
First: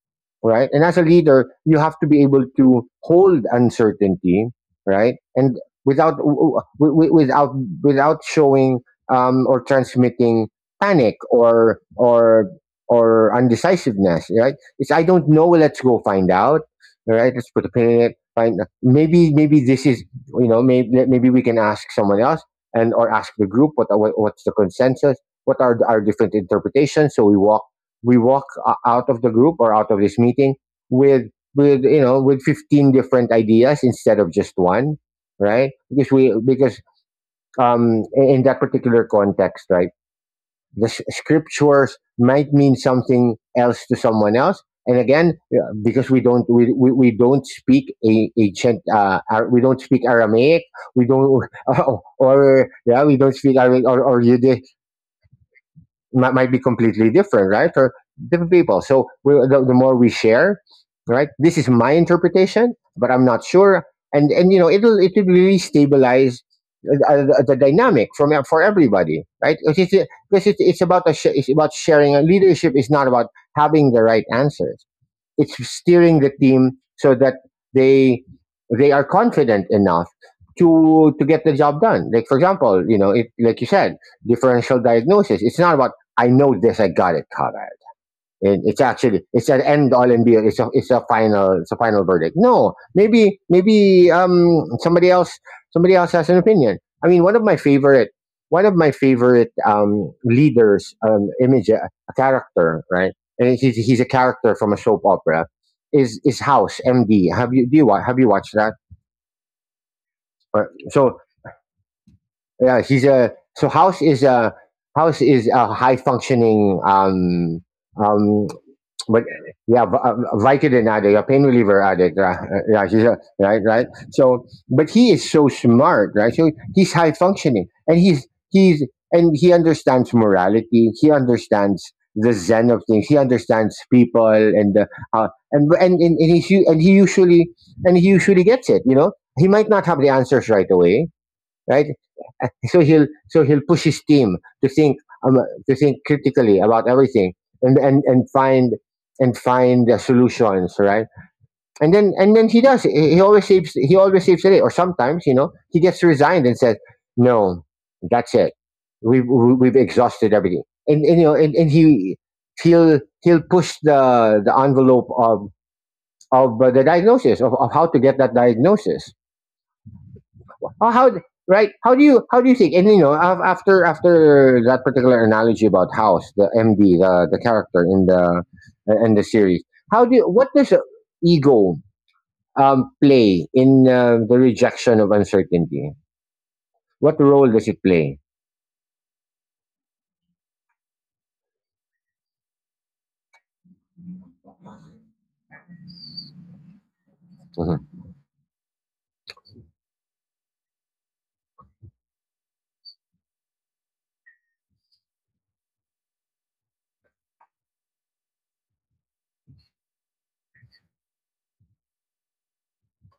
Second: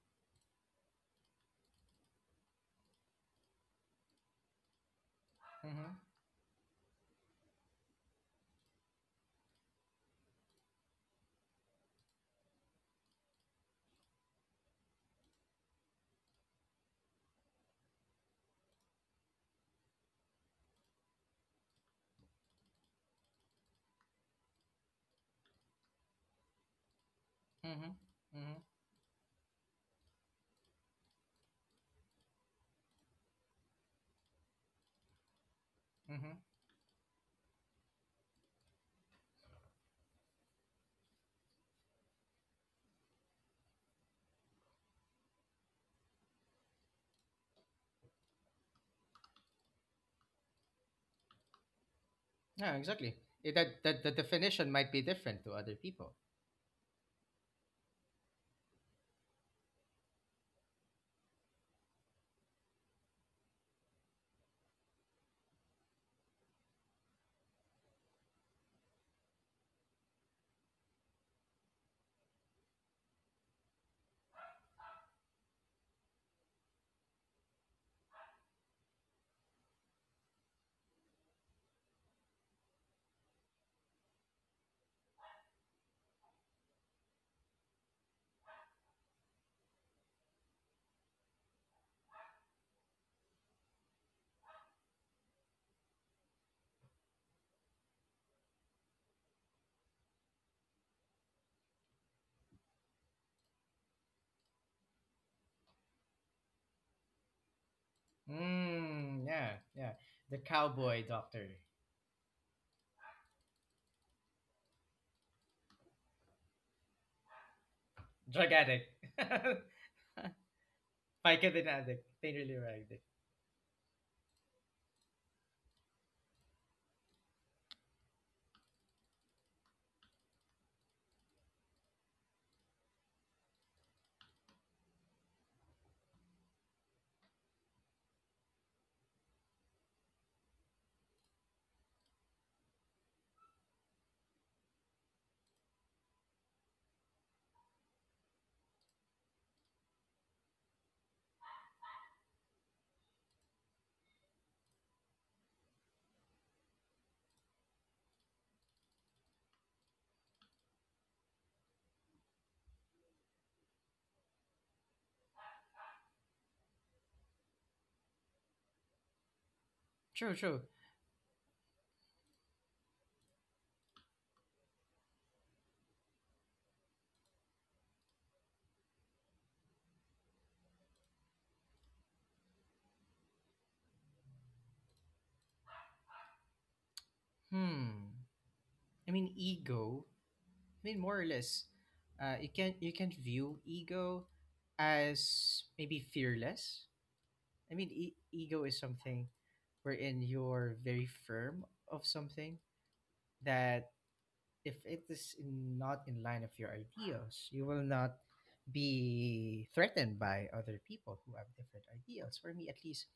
right? And as a leader you have to be able to hold uncertainty, right? And Mm-hmm. without w- w- without without showing um, or transmitting panic or or or undecisiveness, right? It's I don't know. Let's go find out. All right, let's put a pin in it. Find, maybe maybe this is, you know, maybe maybe we can ask someone else, and or ask the group, what, what what's the consensus? What are our different interpretations? So we walk Mm-hmm. we walk Mm-hmm. out of the group or out of this meeting with with you know with fifteen different ideas instead of just one, right? because we Mm-hmm. because um in that particular context, right, the scriptures might mean something else to someone else. And again, yeah, because we don't we, we, we don't speak a, a gent, uh, we don't speak aramaic, we don't or or Yeah, yeah, we exactly. don't Eh, speak aramaic that, or, that the or Yiddish. definition might be different to other people. Might, might be completely different, right? Or different people. So we, the, the more we share, right? This is my interpretation, but I'm not sure. And and you know, it'll it'll really stabilize uh, uh, the dynamic from for everybody, right? Because it's because it's, it's about a sh- it's about sharing. And leadership is not about having the right answers, it's steering the team so that they they are confident enough to to get the job done. Like for example, you know, if like you said, differential diagnosis. It's not about I know this, I got it, Karan. It, it's actually it's an end all and be all. It's a it's a final it's a final verdict. No, maybe maybe um somebody else somebody else has an opinion. I mean, one of my favorite one of my favorite um leaders, um image, uh, a character, right, and he's he's a character from a soap opera. Is is House M D? Have you do you wa- have you watched that? Mm, yeah, yeah. The Right. cowboy So doctor. yeah, he's a so House is a House is a high functioning um um Drug addict, but uh, yeah, v- uh, Vicodin addict, a pain pikehead reliever addict, addict. Uh, uh, painterly yeah, rag he's addict. a, right, right. So, but he is so smart, right? So he's high functioning, and he's he's and he understands morality. He understands the zen of things. He understands people, and the, uh, and and and, and he and he usually and he usually gets it. You know, he might not have the answers right away, right? So he'll so he'll push his team to think, um, to think critically about everything and and and find and find the solutions, right? And then and then he does. He always saves. He always saves the day. Or sometimes, you know, he gets resigned and says, "No, that's it. We've we- have we have exhausted everything." And, and you know, and, and he he'll he'll push the the envelope of of uh, the diagnosis of, of how to get that diagnosis. True, true. Oh, how, right? How do you how do you think? And you know, af- after after that particular analogy about House, the M D, the the character in the in the series, how do you, what does ego, um, play in uh, the rejection of uncertainty? What role does it play? Hmm. I mean, ego. I mean, more or less, uh, you can you can view ego as maybe fearless. I mean, Hmm. e- ego is something wherein you're very firm of something, that if it is in, not in line of your ideas, you will not be threatened by other people who have different ideas. For me, at least,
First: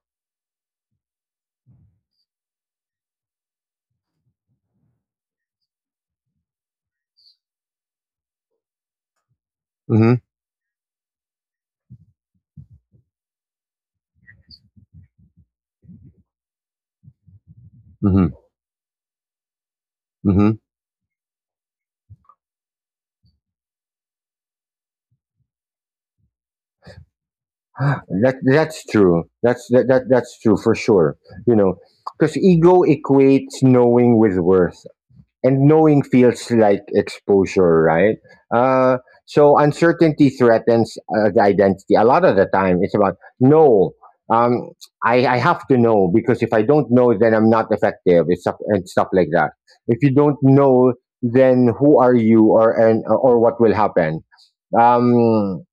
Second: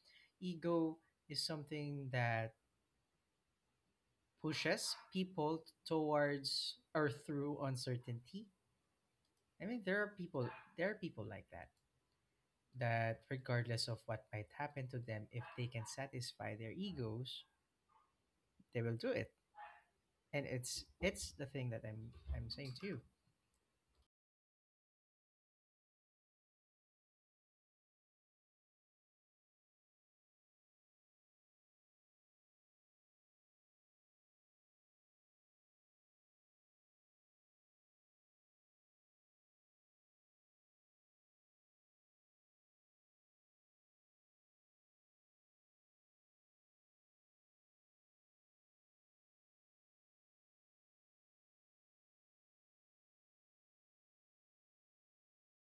ego is something that pushes people towards or through uncertainty. I mean, there are Hmm. people, there are people like that, that regardless of what might happen to them, if they can satisfy their egos, Hmm. they will do it. And Mm-hmm. it's it's the thing that I'm I'm saying to you. That that's true. That's that, that that's true for sure. You know, because ego equates knowing with worth, and knowing feels like exposure, right? Uh, so uncertainty threatens uh, the identity. A lot of the time, it's about no. Um, I, I have to know, because if I don't know, then I'm not effective. It's stuff and stuff like that. If you don't know, then who are you, or and or what will happen? Um,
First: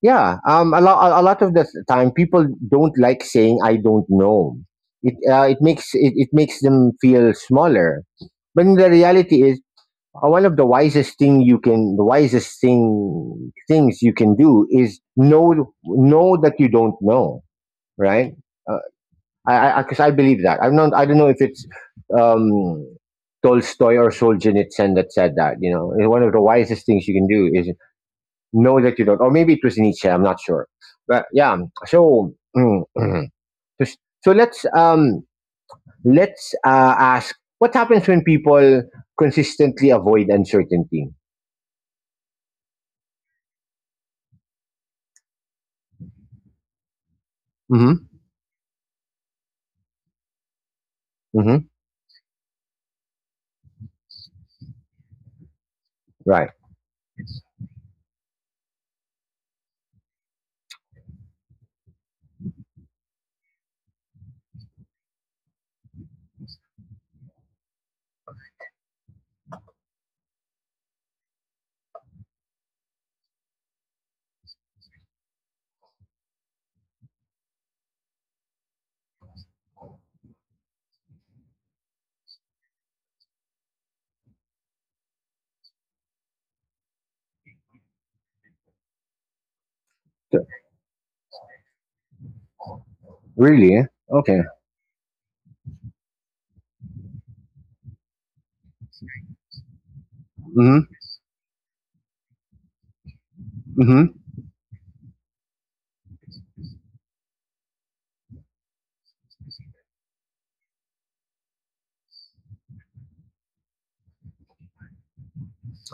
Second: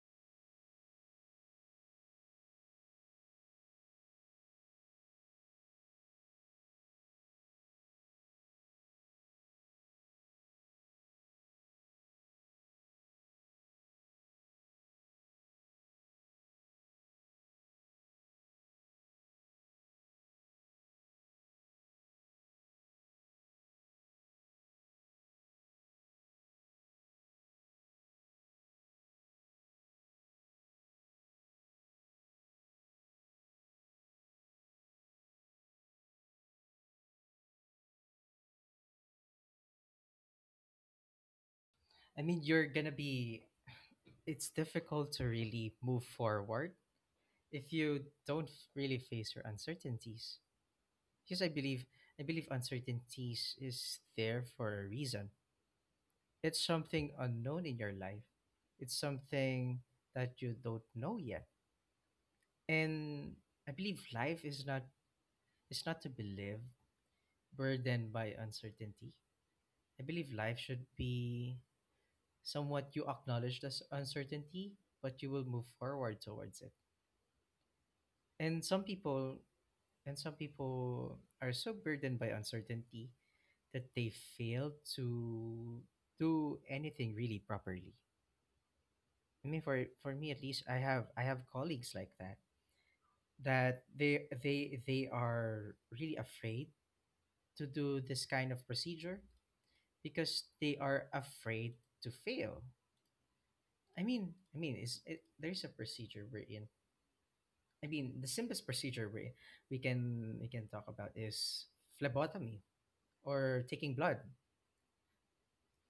yeah, um, a lot a lot of the time, people don't like saying I don't know. It uh, it makes it, it makes them feel smaller. But in the reality is, uh, one of the wisest thing you can the wisest thing things you can do is know know that you don't know, right. Uh, i because I, 'cause I believe that, i'm not i don't know if it's, um tolstoy or solzhenitsyn, that said that, you know. And one of the wisest things you can do is know that you don't, or maybe it was nietzsche, I'm not sure. But yeah. So so let's, um let's uh, ask, what happens when people consistently avoid uncertainty? I mean, you're gonna be it's difficult to really move forward if you don't really face your uncertainties, because I Mm-hmm. believe i believe uncertainties is there for a reason. Right. It's something unknown in your life. It's something that you don't know yet, and I believe life is not is not to be lived burdened by uncertainty. I believe life should be somewhat you acknowledge this uncertainty, but you will move forward towards it. And some people And some people are so burdened by uncertainty that they fail to do anything really properly. I mean, for for me at least, I have I have colleagues like that, Really? that Eh? they Okay. they they are really afraid to do this kind of procedure because they Mm-hmm. are afraid to fail. I Mm-hmm. mean, I mean, is it, there's a procedure we're in. I mean, the simplest procedure we we can we can talk about is phlebotomy, or taking blood.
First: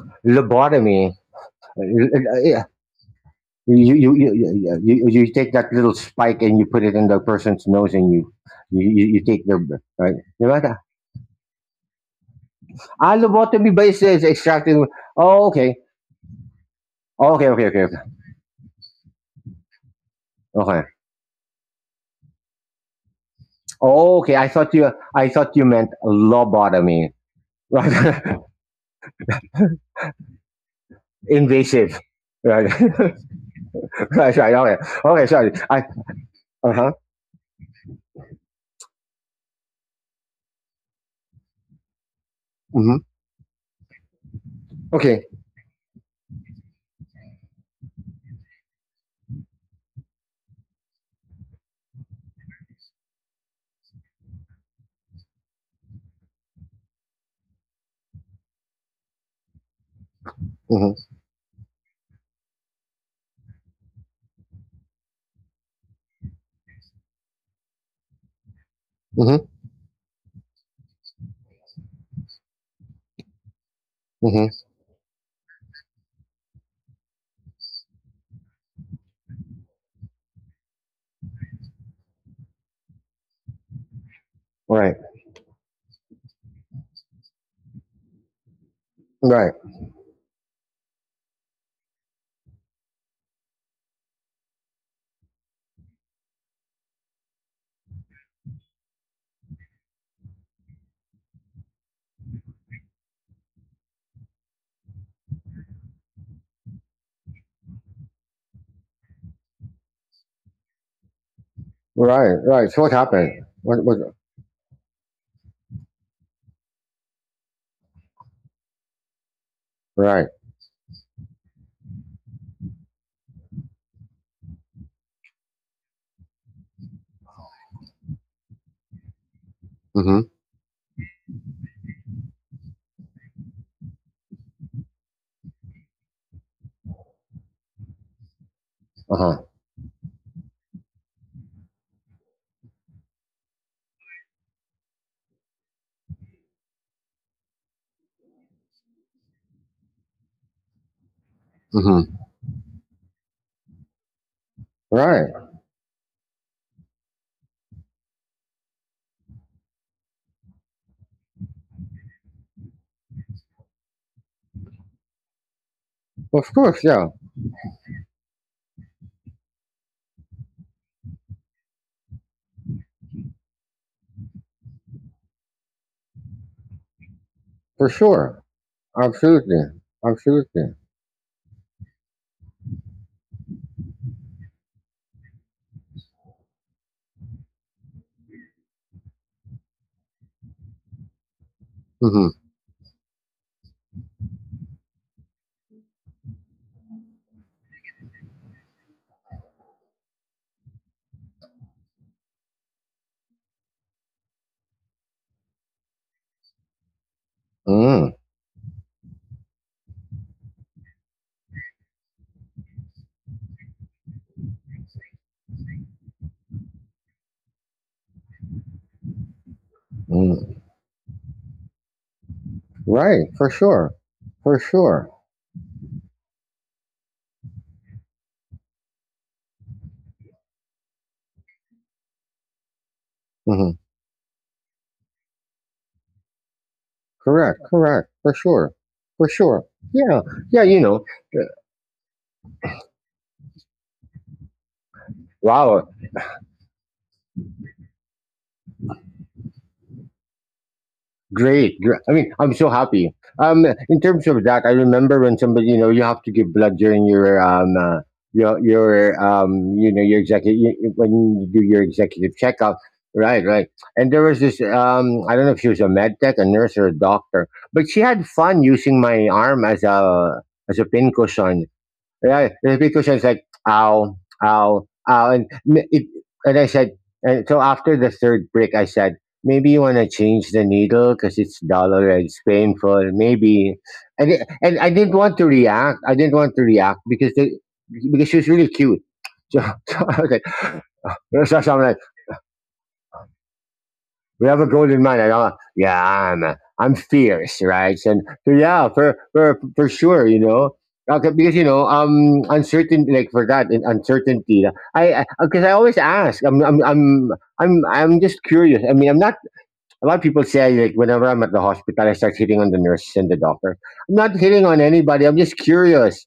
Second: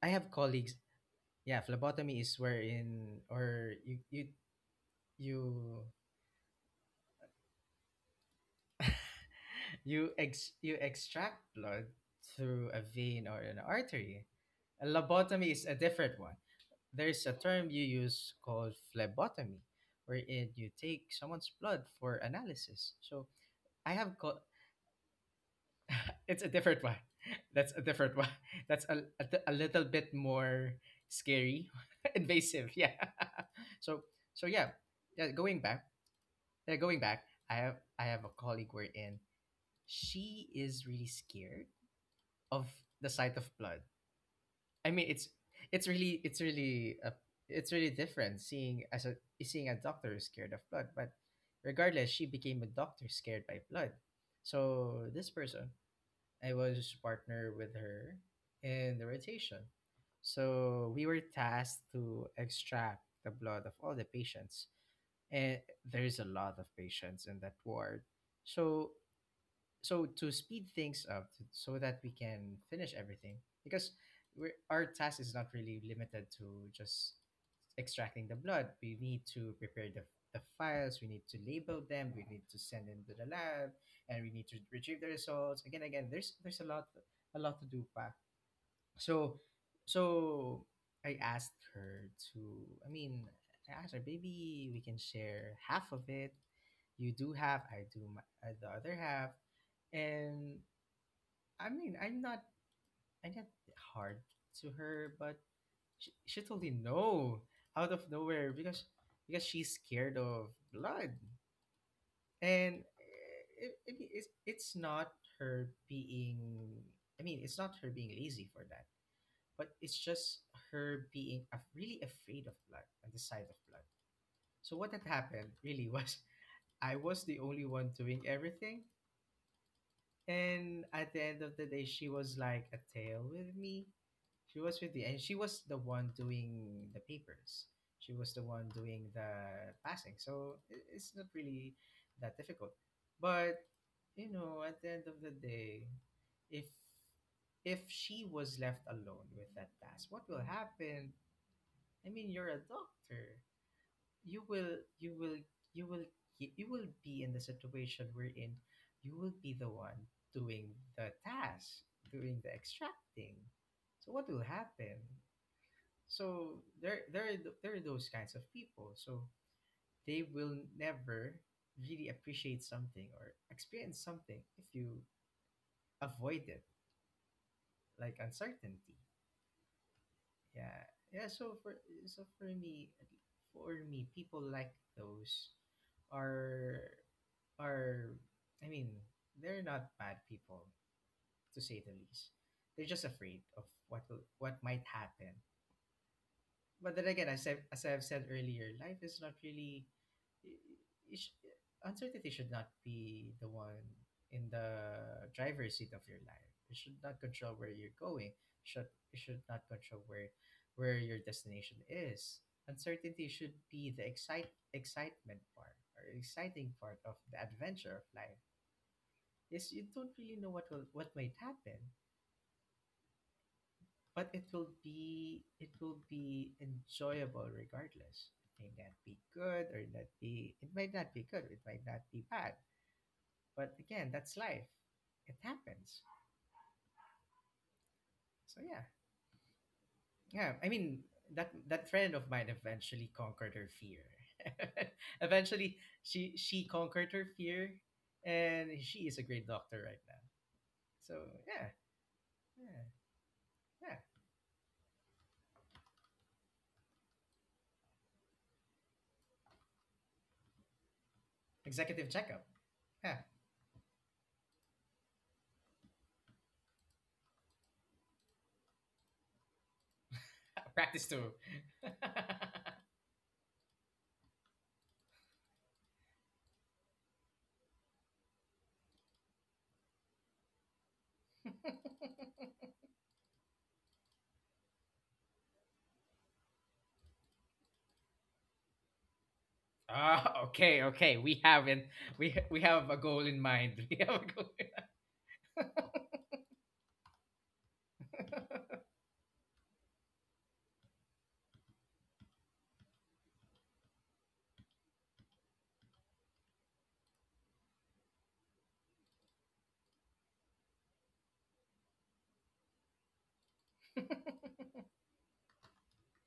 I have colleagues. Lobotomy. Yeah, phlebotomy is Uh, Yeah. wherein or You you you, you you you you you you take that little spike and you put it in the person's nose, and you you, you you take their br- you right. ex you Diba? extract blood through a Ah, vein or an lobotomy ba is, is artery. A extracting? Oh, lobotomy is a okay. different one. There's a Okay, okay, term you okay, okay. use called phlebotomy, wherein you Okay. take someone's blood for analysis. So I have Oh, okay. co- I thought you I thought you meant it's a different one. lobotomy. That's a different Right. one. That's a, a, t- a little bit more scary, Invasive. Right. invasive. Yeah. So right. so Right. yeah, Okay. Okay. yeah. Sorry. Going I. back, Uh yeah, huh. going back. I have I have a colleague wherein she is really scared of Mm-hmm. the sight of blood. I mean, Okay. it's it's really it's really a, it's really different, seeing as a seeing a doctor is scared of blood. But regardless, she became a doctor scared by blood. So this person, I was partner with her in the rotation. So we Mm-hmm. were tasked to extract the blood of all the patients. And there's a lot of patients in that ward. So Mm-hmm. so to speed things up, t- so that we can finish everything, because Mm-hmm. we're, our task is not really limited to just extracting the blood. We need to prepare the, the files, we need to label them, we need to send them to the lab, and we need to Right. retrieve the results. Again again there's there's a lot a lot to do pa. so, Right. so I asked her to, I mean, I asked her, maybe we can share half of it. You do half, I do my, uh, the other half. And I mean, I'm not, I'm not hard to her, but she, she told me no out of nowhere, because, because she's scared of blood. Right. Right. So And what happened? it, What, it, what, it's, it's not her being, I mean, it's not her being lazy for that, but it's right. just her being af- really afraid of blood and the sight of blood. So what had happened really was I was the only one doing everything, Mm-hmm. and at the end of the day, she was like a tail with me. She was with me, and she was the one doing the papers. She was the one doing the Uh-huh. passing. So i- it's not really that difficult. But you know, at the end of the day, if if she was left alone with that task, what will happen? I Mm-hmm. mean, you're a doctor. You will, you Right. will, you will, you will be in the situation we're in. You will be the one doing the task, doing the extracting. So what will happen? Well, of So course. there, Yeah. there, are th- there are those kinds of people. So they will never really appreciate something or experience something if you avoid it, For like sure. uncertainty. Absolutely. Absolutely. Yeah, yeah. So for so for me, for me, people like those are are I mean, they're not bad people, to say the least. Mm-hmm. They're just afraid of what will, what might happen. But then again, as I as I've said earlier, life is not really. It sh- Uncertainty should not be the one in the driver's seat of your life. It should not control where you're Mm. going. Should It should not control where where your destination is. Uncertainty should be the excite excitement part, or exciting part, of the adventure of life. Is you don't really know Mm. what will what might happen, Right. For sure. but it For will sure. be it will be enjoyable regardless. It may not be good, or it not be it might not be good, it might not be bad. Mm-hmm. But again, that's life. It happens. Correct. Correct. For So sure. yeah. For sure. Yeah. Yeah. Yeah. I You know. mean, uh, that that friend of mine eventually conquered her fear. Eventually Wow. she she conquered her fear, and she is a great doctor right now. So yeah, Great. gr- I mean, I'm so yeah, happy. Um, yeah. In terms of that, I remember when somebody, you know, you have to give blood during your um, uh, your your um, you know, your executive, when you do your Executive executive checkup. checkup. Yeah. Right, right. And there was this, um, I don't know if she was a med tech, a nurse, or a doctor, but she had fun using my arm as a as a Practice too. pincushion. Yeah, the big question is like, ow, ow, ow. And, m- it, and I said, and so after the third break, I said, maybe you want to change the needle because it's dull already, it's painful, maybe. And, it- and I didn't want to react. I didn't want to react because the, because she was really cute. So, so I was Ah, like, okay, okay. We so, so I'm haven't. like, We we have a goal in mind. We have a we goal. have a golden mind. And I'm, yeah, I'm uh, I'm fierce, right? And so yeah, for for for sure, you know. Okay, because you know, um, uncertain like for that, in uncertainty. I because I, 'cause I always ask. I'm, I'm, I'm, I'm, I'm just curious. I mean, I'm not. A lot of people say like whenever I'm at the hospital, I start hitting on the nurses and the doctor. I'm not hitting on anybody. I'm just curious.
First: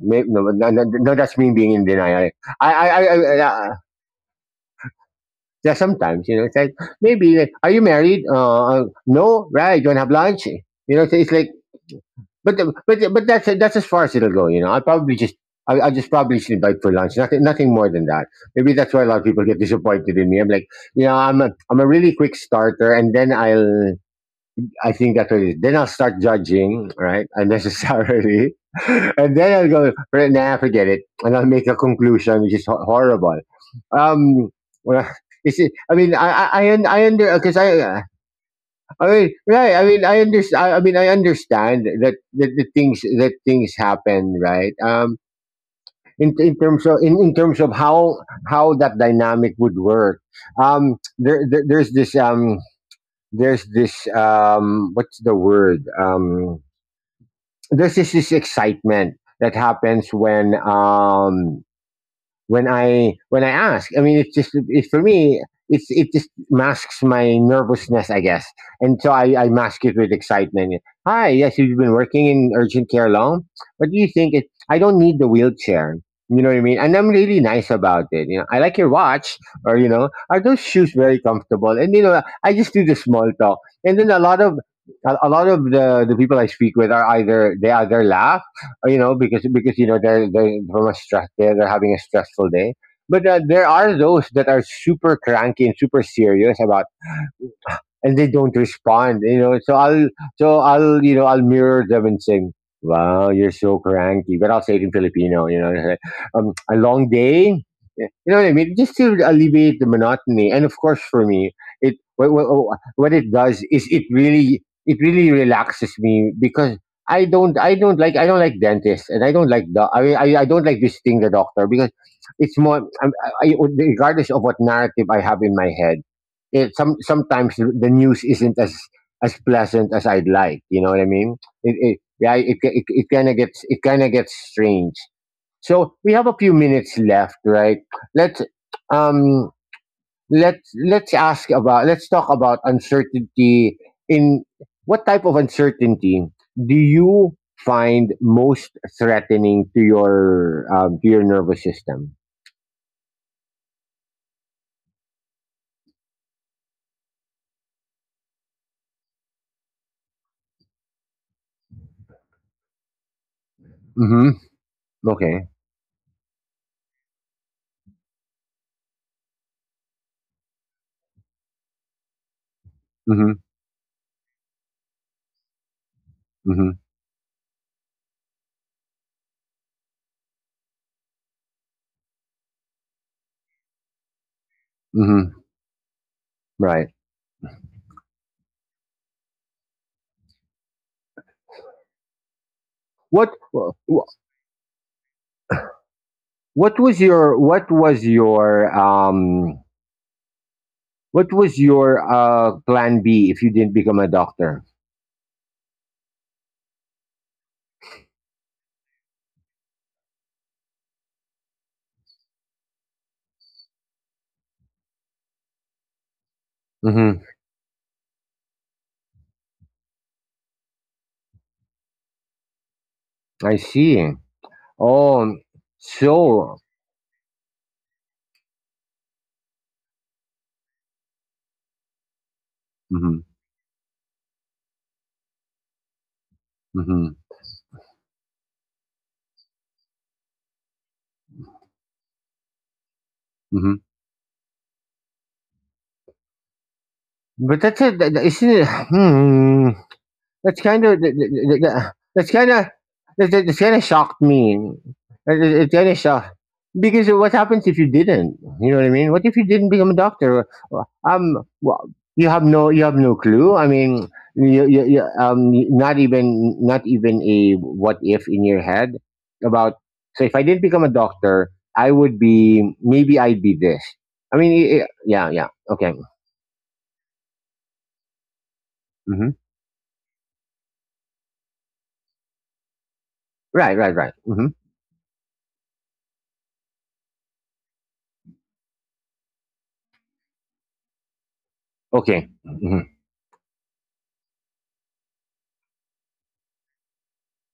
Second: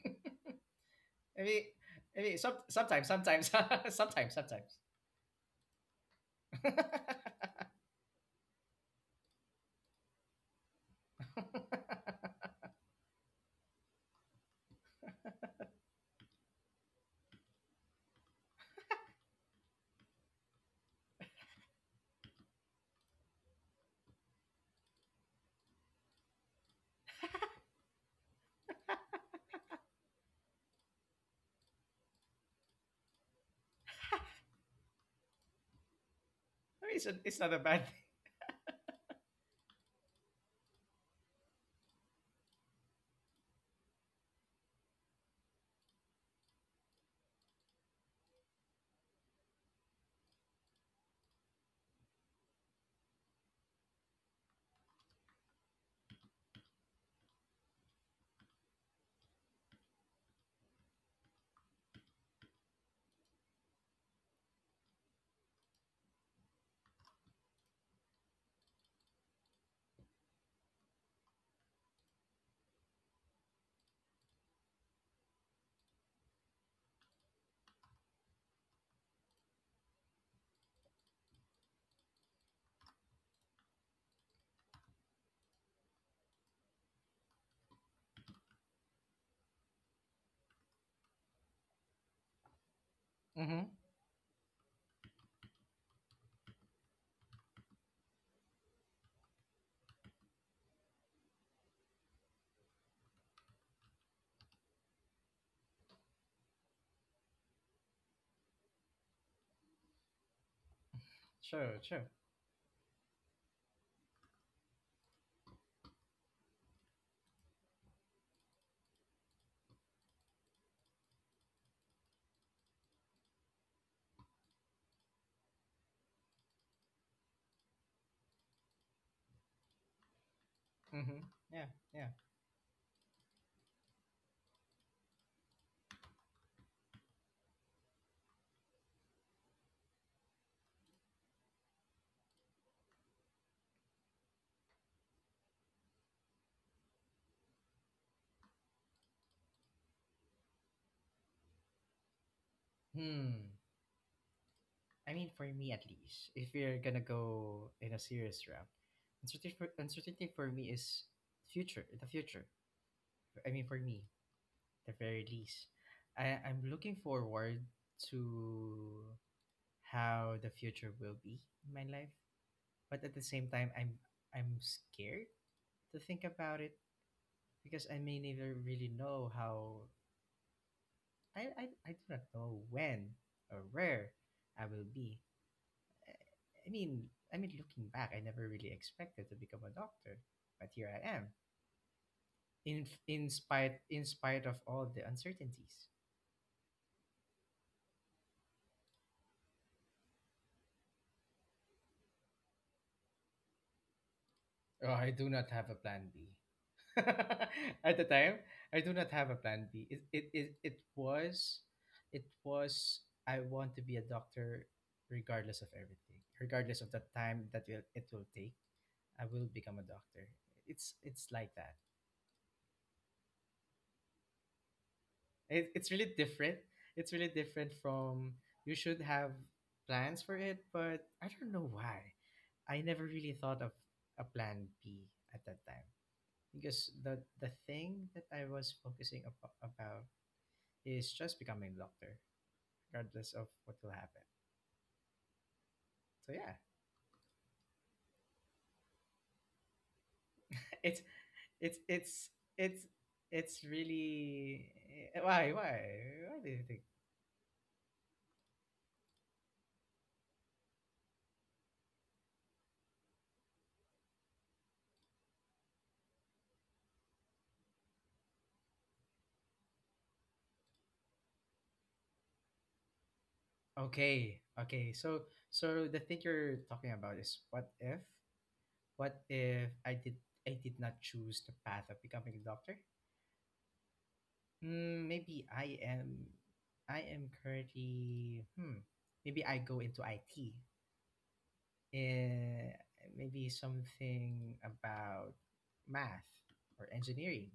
May- No, no, no, no that's me maybe being in denial. maybe some, I, I, sometimes, I, sometimes I, sometimes sometimes. yeah, sometimes, you know, it's like, maybe like, "Are you married?" Uh, uh, "No." "Right, you wanna have lunch?" You know, so it's like, but the- but the- but that's that's as far as it'll go. You know, I'll probably just, I'll, I'll just probably just invite for lunch. Nothing nothing more than that. Maybe that's why a lot of people get disappointed in me. I'm like, you know, I'm a I'm a really quick starter, and then I'll, I think that's what it is. Then I'll start judging, right, unnecessarily, and then I'll go, "Right, nah, forget it," and I'll make a conclusion which is ho- horrible. Um, well, you see, I mean, I, I, I, un- I mean, it's, I a- under, it's not because a I, bad thing. uh, I mean, right, I mean, I understand. I, I mean, I understand that that the things that things happen, right? Um, in, in terms of in, in terms of how how that dynamic would work. Um, there, there there's this um there's this um what's the word, um this is this excitement that happens when, um, when I when I ask. I mean, it's just it's for me. It's it just masks my nervousness, I guess, and so I, I mask it with excitement. Hi, yes, you've been working in urgent care long. What do you think? It, I don't need the wheelchair. You know what I mean? And I'm really nice about it. You know, I like your watch, or you know, are those shoes very comfortable? And you know, I just do the small talk, and then a lot of, a, a lot of the the people I speak with are either they either laugh, uh, you know, because because you know they're they're from a stress, they're, they're having a stressful day. But uh, there Mm-hmm. are those that are super cranky and super serious about, and they don't respond. You know, so I'll so I'll you know I'll mirror them and say, wow, you're so cranky, but I'll say it in Filipino. You know, um, a long day. You know what I mean? Just to alleviate the monotony, and of course for me, Sure, it sure. what, what, what it does is it really it really relaxes me because I don't I don't like I don't like dentists and I don't like doc- I, mean, I I don't like visiting the doctor because it's more I'm- I, I regardless of what narrative I have in my head, it some sometimes the news isn't as as pleasant as I'd like. You know what I Mm-hmm. mean? Yeah, It, it yeah. yeah, it it, it kind of gets it kind of gets strange. So we have a few minutes left, right? Let's um let's let's ask about, let's talk about uncertainty. In what type of uncertainty do you find most threatening to your, um, to your nervous system? Hmm. I mean, for me at least, if we're gonna go in a serious route, uncertainty for, uncertainty for me is future. The future. I mean, for me, Mm-hmm. the very Okay. least. I, I'm looking forward to how the future will be in my life. But at the Mm-hmm. same time, I'm I'm scared to think about Mm-hmm. it, because I may never really know how I, I, I do not know when or where I will be. Mm-hmm. I, I Right. mean I mean looking back, I never really expected to become a doctor, but here I am. In in What? spite in spite of all the uncertainties. What was your what was your um what was your uh plan B if you didn't become a doctor? Oh, I do not have a plan B. At the time, I do not have a plan B. It it it, it was it was I want to be a doctor regardless of everything. Regardless of the Mm-hmm. time that will it will take, I will become a doctor. It's it's like that. I see. Oh, It, it's really different. so. It's really different from you should have plans for it, but I don't know why. I never Mm-hmm. really thought of a plan B at that time because Mm-hmm. the the thing that I was focusing abo- about is just becoming a doctor, regardless of what Mm-hmm. will happen. So yeah, But that's it. that- that- Isn't it? Hmm. That's kind of it's it's it's that's kind of it's that's it's kind of shocked really me. eh, It, why it, why it kind of why shocked do you think? because what happens if you didn't? You know what I mean? What if you didn't become a doctor? Um, well, you have no you have no clue. I mean, you, you, you, um, not even not even a what if in your head about. So if I didn't become a doctor, I would be maybe I'd be this. I Okay, mean, i i- okay. yeah, So yeah, so okay, the thing you're talking about is what if what hmm, if I did I did not choose the path of becoming a doctor? right, right, right, hmm, Mm, maybe I am I am currently hmm maybe I go into I T, okay, eh, hmm, maybe something about math or engineering,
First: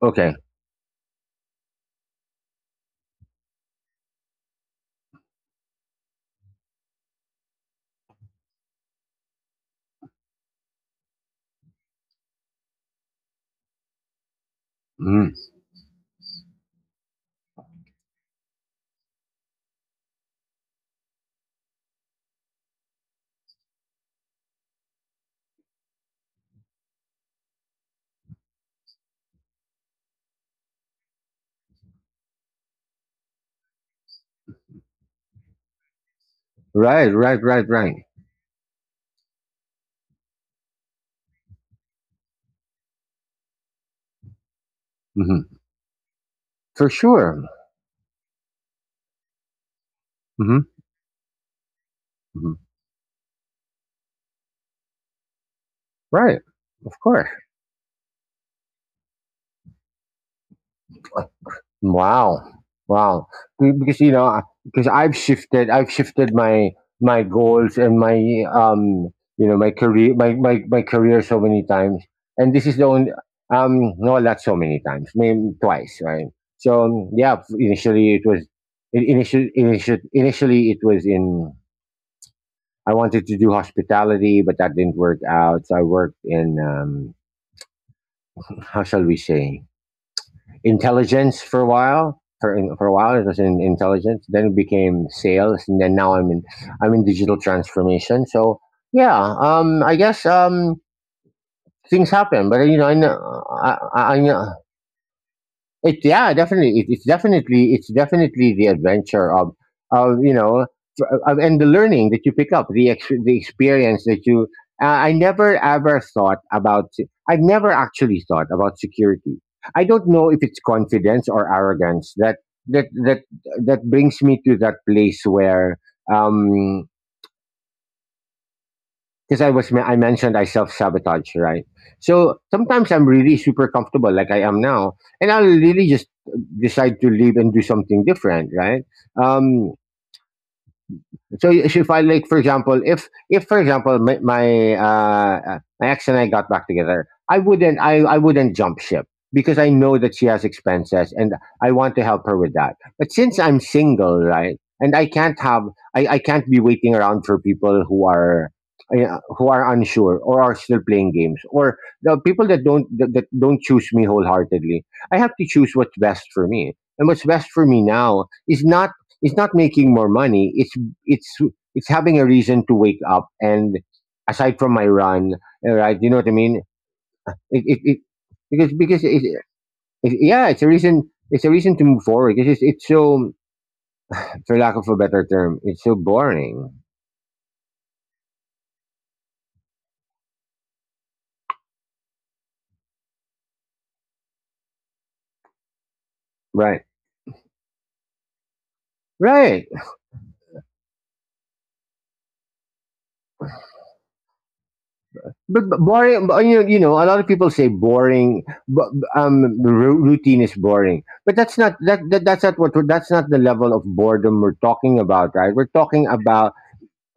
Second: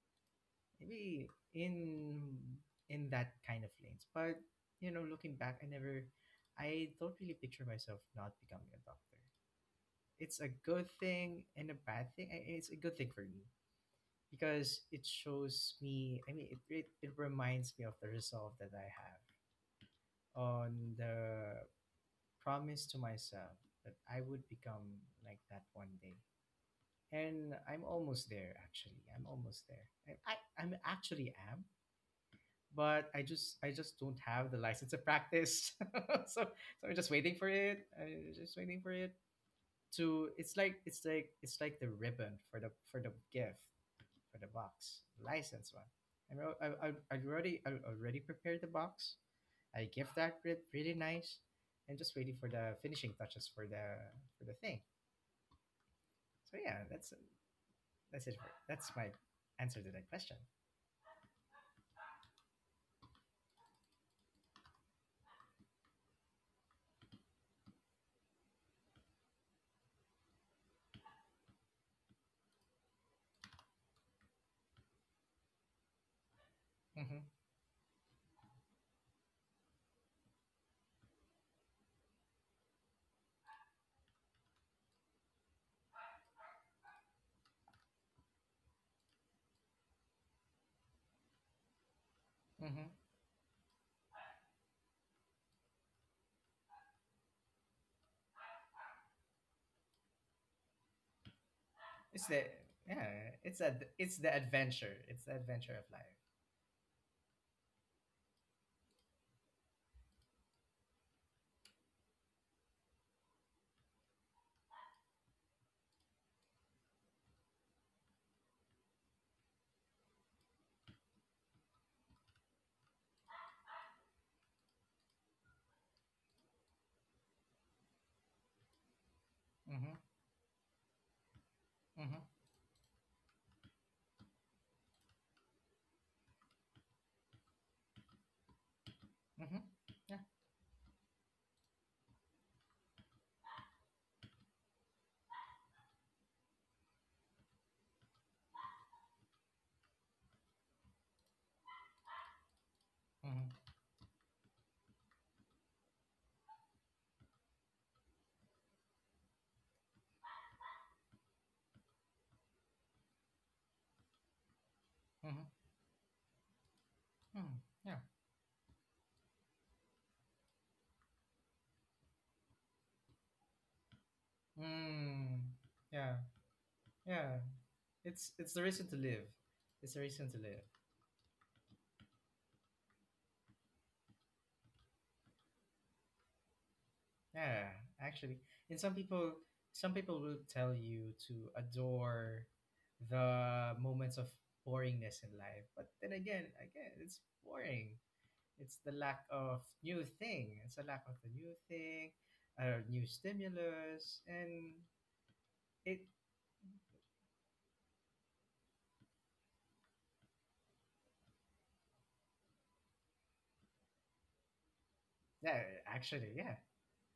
okay, maybe in in that kind of lanes. But you know, looking back, i never I don't really picture myself not becoming a doctor. It's a good thing and a bad thing. I- it's a good thing for me because it mhm. shows me, i mean it, it, it reminds me of the resolve that I have on the promise to myself that I would become like that one day. And I'm almost there actually. I'm almost there. I, I I am actually am, but I just I just don't have the license to practice. So so I'm Right, just waiting right, for right, it. right, I'm just waiting for it to. It's like it's like it's like the ribbon for the for the gift for the box hmm. license one. I'm al- I I For I sure. already I already prepared the box. I give that re- Hmm. really nice, and just waiting for Hmm. the finishing touches for the for the thing. Right, So yeah, of that's course. that's it. For, that's my answer to that question. Wow, wow. Be- Because you know, because I've shifted, I've shifted my my goals and my um, you know, my career, my my, my career so many times, and this is the only um, no, not so many times, maybe twice, right? So um, Mm-hmm. yeah, initially it was in- initially initially initially it was in. I wanted to do hospitality, but that didn't work out. So I worked in, um, how shall we say, intelligence for a while. For, for Mm-hmm. a while, it was in intelligence. Then it became sales, and then now I'm in I'm in digital transformation. So yeah, um, I guess, um, things It's the happen, but you know, I know Yeah. It's a I, it's I the know. adventure. It's the adventure of It, life. yeah, definitely. It, it's definitely it's definitely the adventure of of you know, f- of, and the learning that you pick up, the ex- the experience that you. Uh, I never ever thought about. se- I've never actually thought about security. I don't know if it's confidence or arrogance that that that that brings me to that place where, um because I was Mm-hmm. I mentioned I self sabotage, right? Mm-hmm. So sometimes I'm really super comfortable, like I am now, and I'll really just decide to leave and do something different, right? Mm-hmm. Um, Yeah. so you should find, like, for example, if if for example my my, uh, uh, my ex and I got back together, I wouldn't I, I wouldn't jump ship because I know that she has expenses and I want to help her with that. But since I'm Mm-hmm. single, right, and I can't have I, I can't be waiting around for people who are uh, who are unsure or are still playing games or the people that don't that, that don't choose me wholeheartedly. I have to Mm-hmm. choose what's best for me, and what's best Mm. for me Yeah. now is not, it's not making more money. It's it's it's having a reason to wake up, and aside from my run, Mm. uh, right, you Yeah. know what I mean, Yeah. it, it, it It's it's the because reason to because it, live. It's the it, reason to yeah, it's live. a reason, it's a reason to move forward. It's just, it's so, for lack of a better term, it's so boring. Yeah. Actually, and some people some people will tell you to adore the moments of boringness in life. But then again, Right, again, it's boring. It's the lack of right. new thing. It's a lack of the new thing, uh, new stimulus, and But, but it. boring but, you, know, you know, a lot of people say boring, but um ru- routine is boring, but that's not, that, that that's not what we're- that's not the level of boredom we're talking about. Right, Yeah, we're talking actually, about, yeah.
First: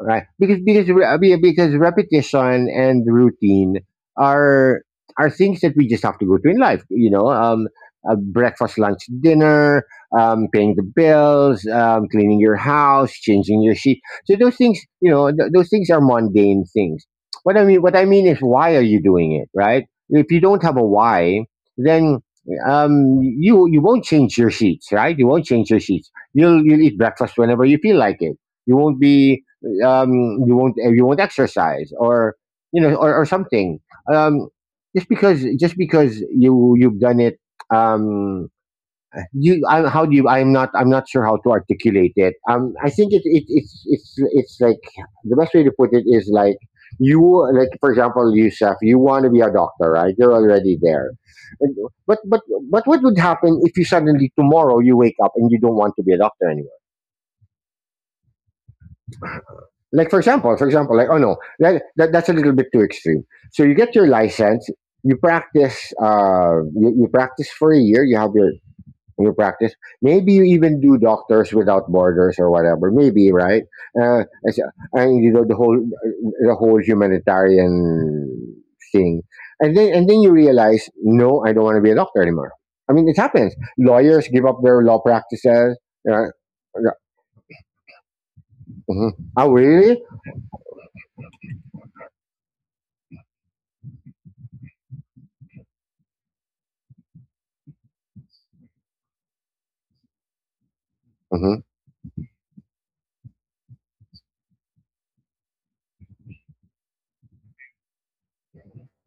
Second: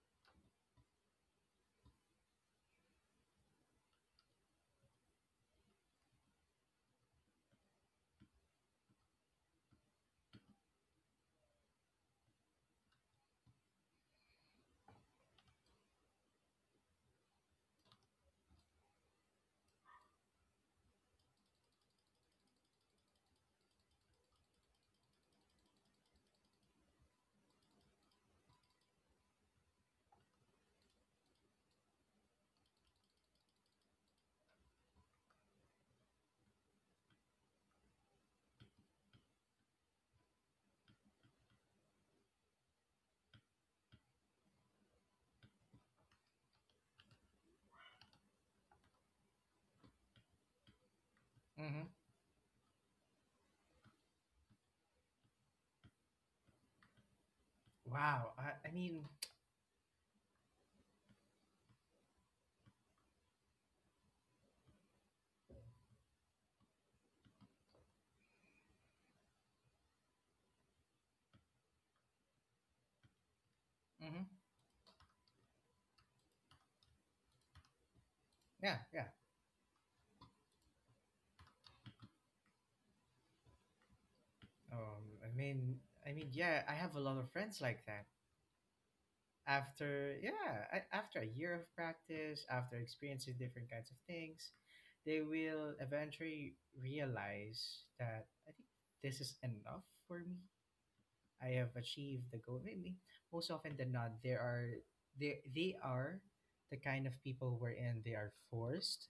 right, because because re- I mean, because repetition and routine are are things that we just have to go through in life, you know. um uh, breakfast, lunch, dinner, um paying the bills, um cleaning your house, changing your sheet. So those things, you know, th- those things are mundane things. What i mean what I mean is, why are you doing it, right? If you don't have a why, then, um you, you won't change your sheets, right? You won't change your sheets, you'll you'll eat breakfast whenever you feel like it, you won't be, um, you won't, eh, you won't exercise or, you know, or, or something. Um, just because just because you, you've done it. Um, you I, how do you? I'm not I'm not sure how to articulate it. Um, I think it, it it's it's it's like, the best way to put it is like, you like for example, Yusuf, you want to be a doctor, right? You're already there. And, Hmm. but but but what would happen if you suddenly tomorrow you wake up and you don't want to be a doctor anymore? Wow. I, I mean, Like for example, for example, like oh no, that, that that's a little bit too extreme. So you get your license, you practice, uh, you, you practice for a year, you have your your practice. Maybe you even do Doctors Without Borders or whatever. Maybe right, uh, hmm, it's, and you know the whole, the whole humanitarian yeah, yeah. thing, and then, and then you realize, no, I don't want to be a doctor anymore. I mean, it happens. Lawyers give up their law Um, I practices. mean, I Uh, mean, yeah. I uh, have a lot of friends like that. mhm. Oh really? After, yeah, I, after a year of practice, after experiencing different kinds of things, they will eventually realize that I think this is enough for me. I Hmm. have achieved the goal. Maybe most often than not, there are they they are the kind of people wherein they are forced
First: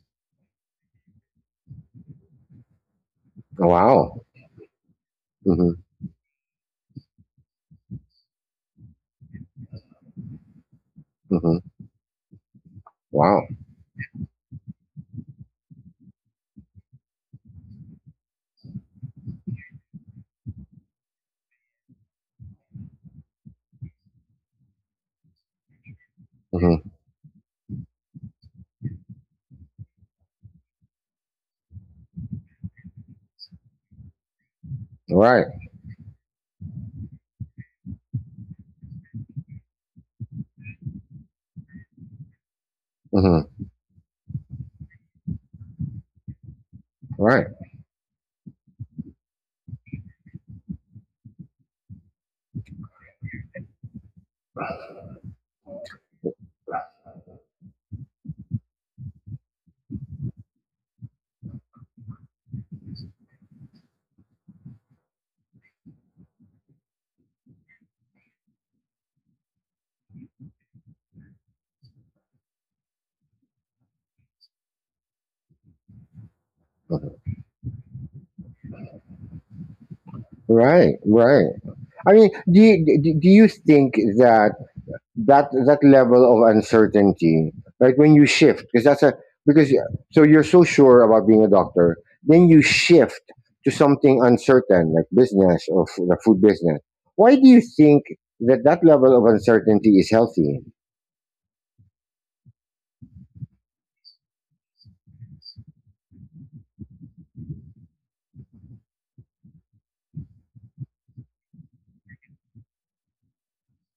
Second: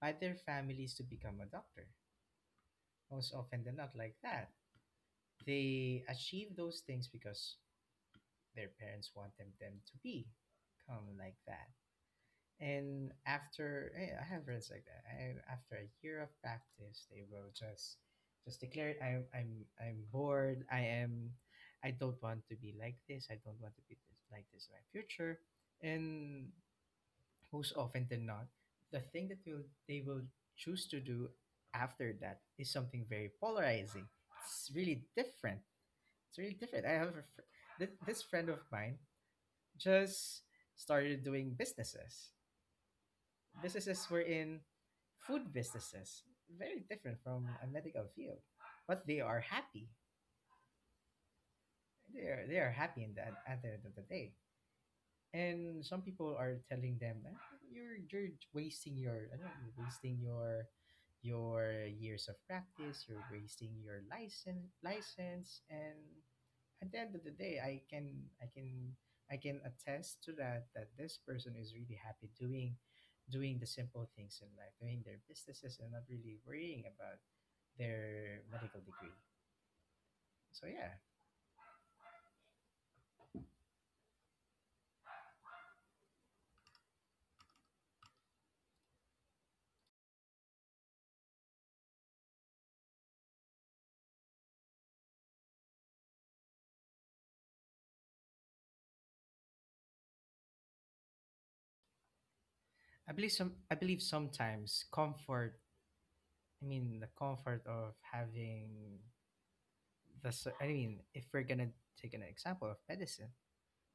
by their families to become a doctor. Most often than not, like Wow. that, Mhm. they achieve those things because their parents want them them to be, come like Mm-hmm. that. And Wow. after eh, I have friends like that, I, after a year of practice, they will just just declare it. I'm I'm I'm bored. I am. I don't want to be like this. I don't want to be this, like this in my future. And Mm-hmm. most often than not, the thing that will they will choose to do after that is something very polarizing. It's really Right. different. It's really different. I have a fr- th- this friend of mine just started doing businesses, Mm-hmm. businesses were in food businesses, very different from Right. a medical field, but they are happy. They are they are happy in that at the end of the day, and some people are telling them, "Ah, you're you're wasting your, I know, you're wasting your your years of practice, you're wasting your license license." And at the end of the day, i can i can I can attest to that, that this person is really happy doing doing the simple things in life, doing their businesses and not really worrying about their medical degree. So yeah, Right. Right. I mean, do you, do do you think that, that that level of uncertainty, right, when you shift, because that's a, because y- so you're so sure about being a doctor, then you shift to something uncertain like business or, f- the food business. Why do you think that that level of uncertainty is healthy? i believe some I believe sometimes comfort, I mean, the comfort of having the. cer- I mean, if we're gonna take an example of medicine,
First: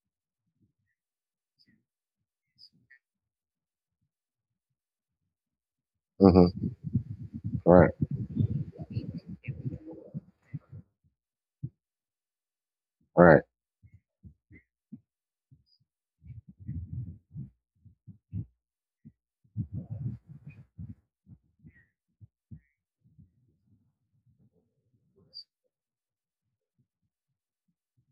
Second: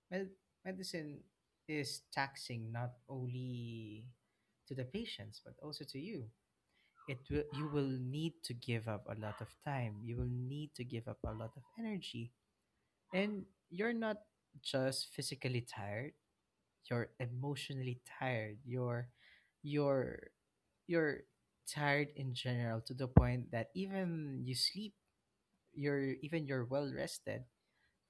med- medicine is taxing not only to the patients but also to you. Mm-hmm. It will. You will Right. need to give up a lot of time. You will need to give up a lot of energy, Right. and you're not just physically tired. You're emotionally tired. You're, you're, you're tired in general to the point that even you sleep, you're, even you're well rested,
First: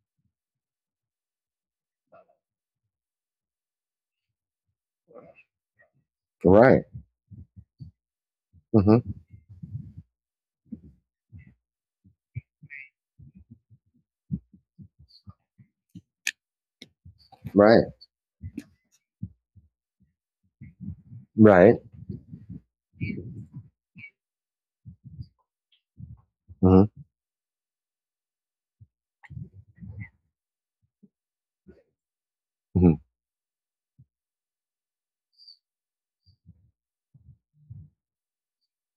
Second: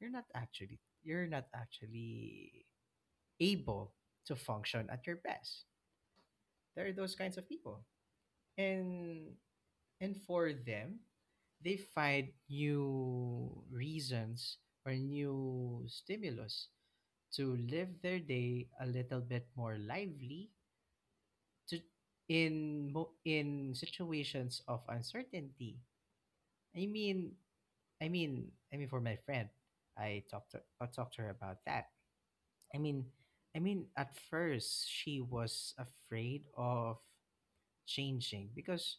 you're not actually you're not actually able to function at your best. Right. There are those kinds of people. Mm-hmm. And and for them, they find new reasons or new stimulus to Right. live their day a little bit more lively, to Right. in mo- in situations of uncertainty. i Mm-hmm. mean I mean, I mean, for my friend, I talked to, I talked to her about that. I Mm-hmm. mean, I mean, at first she was afraid of changing because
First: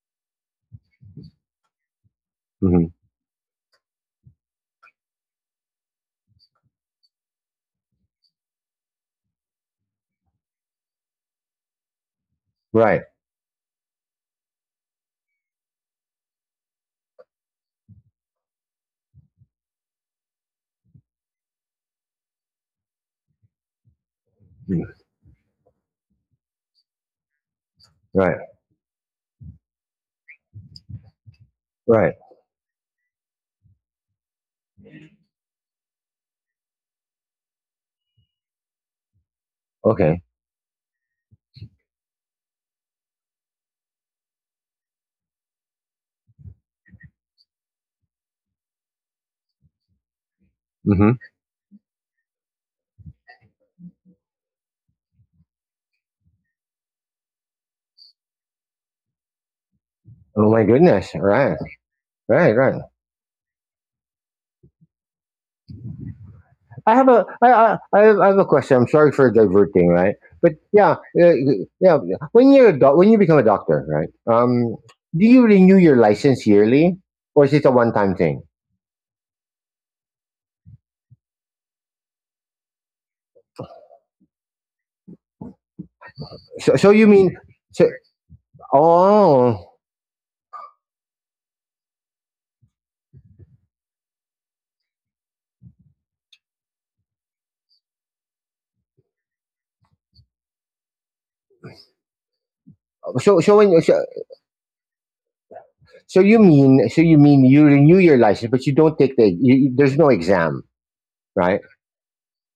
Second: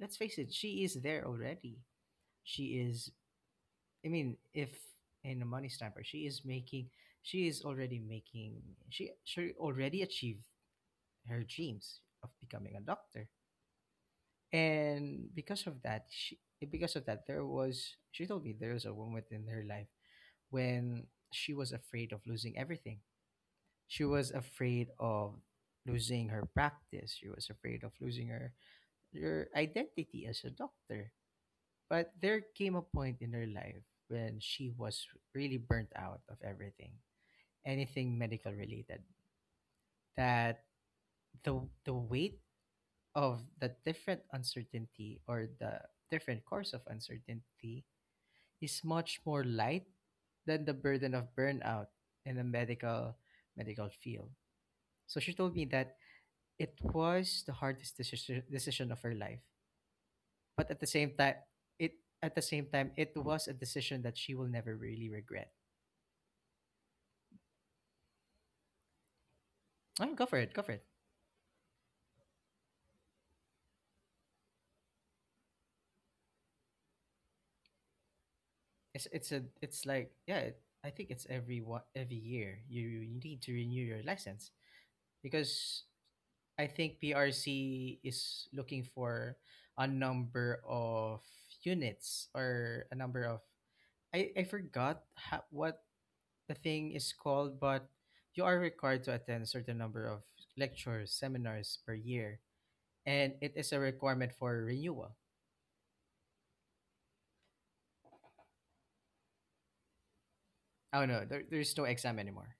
let's face it, she is there already. She Mm-hmm. is. I mean, if in a money stamper, she is making. She is already making. She she already achieved her dreams of becoming a Right. doctor, and because of that, she because of that there was. She told me there was a woman in her life when she was afraid of losing everything. She was afraid Mm. of losing her practice. She was afraid of losing Right. her her identity as a doctor. But Right. there came a point in her life when she was really burnt out of everything, anything medical related. Okay. That the the weight of the different uncertainty or the different course of uncertainty is much more light than the Mm-hmm. burden of burnout in the medical medical field. So she told me that it was the hardest decision decision of her life, Oh my but at the goodness. same time, Right. it at the Right. same Right. time it was a decision that she will never really regret. I have a. I. I. I have, I have a question. I'm sorry for diverting. Oh, Right. go for it, But go for it. yeah. Uh, yeah. When you're a doc, when you become a doctor, right? Um, do you renew your license yearly, or is it a one-time thing? It's it's a it's like yeah, it, I think it's every what every year you, you need to renew your license because I So, so think you mean so? P R C is looking for Oh, a number of units or a number of, I I forgot, ha- what the thing is called, but you are required to attend certain number of lectures, seminars per year, and so it so is a when so, requirement for renewal. so you mean, so you mean you renew your license, but you don't take the. You, you- there's no exam, Oh no, there, right? there's no exam anymore.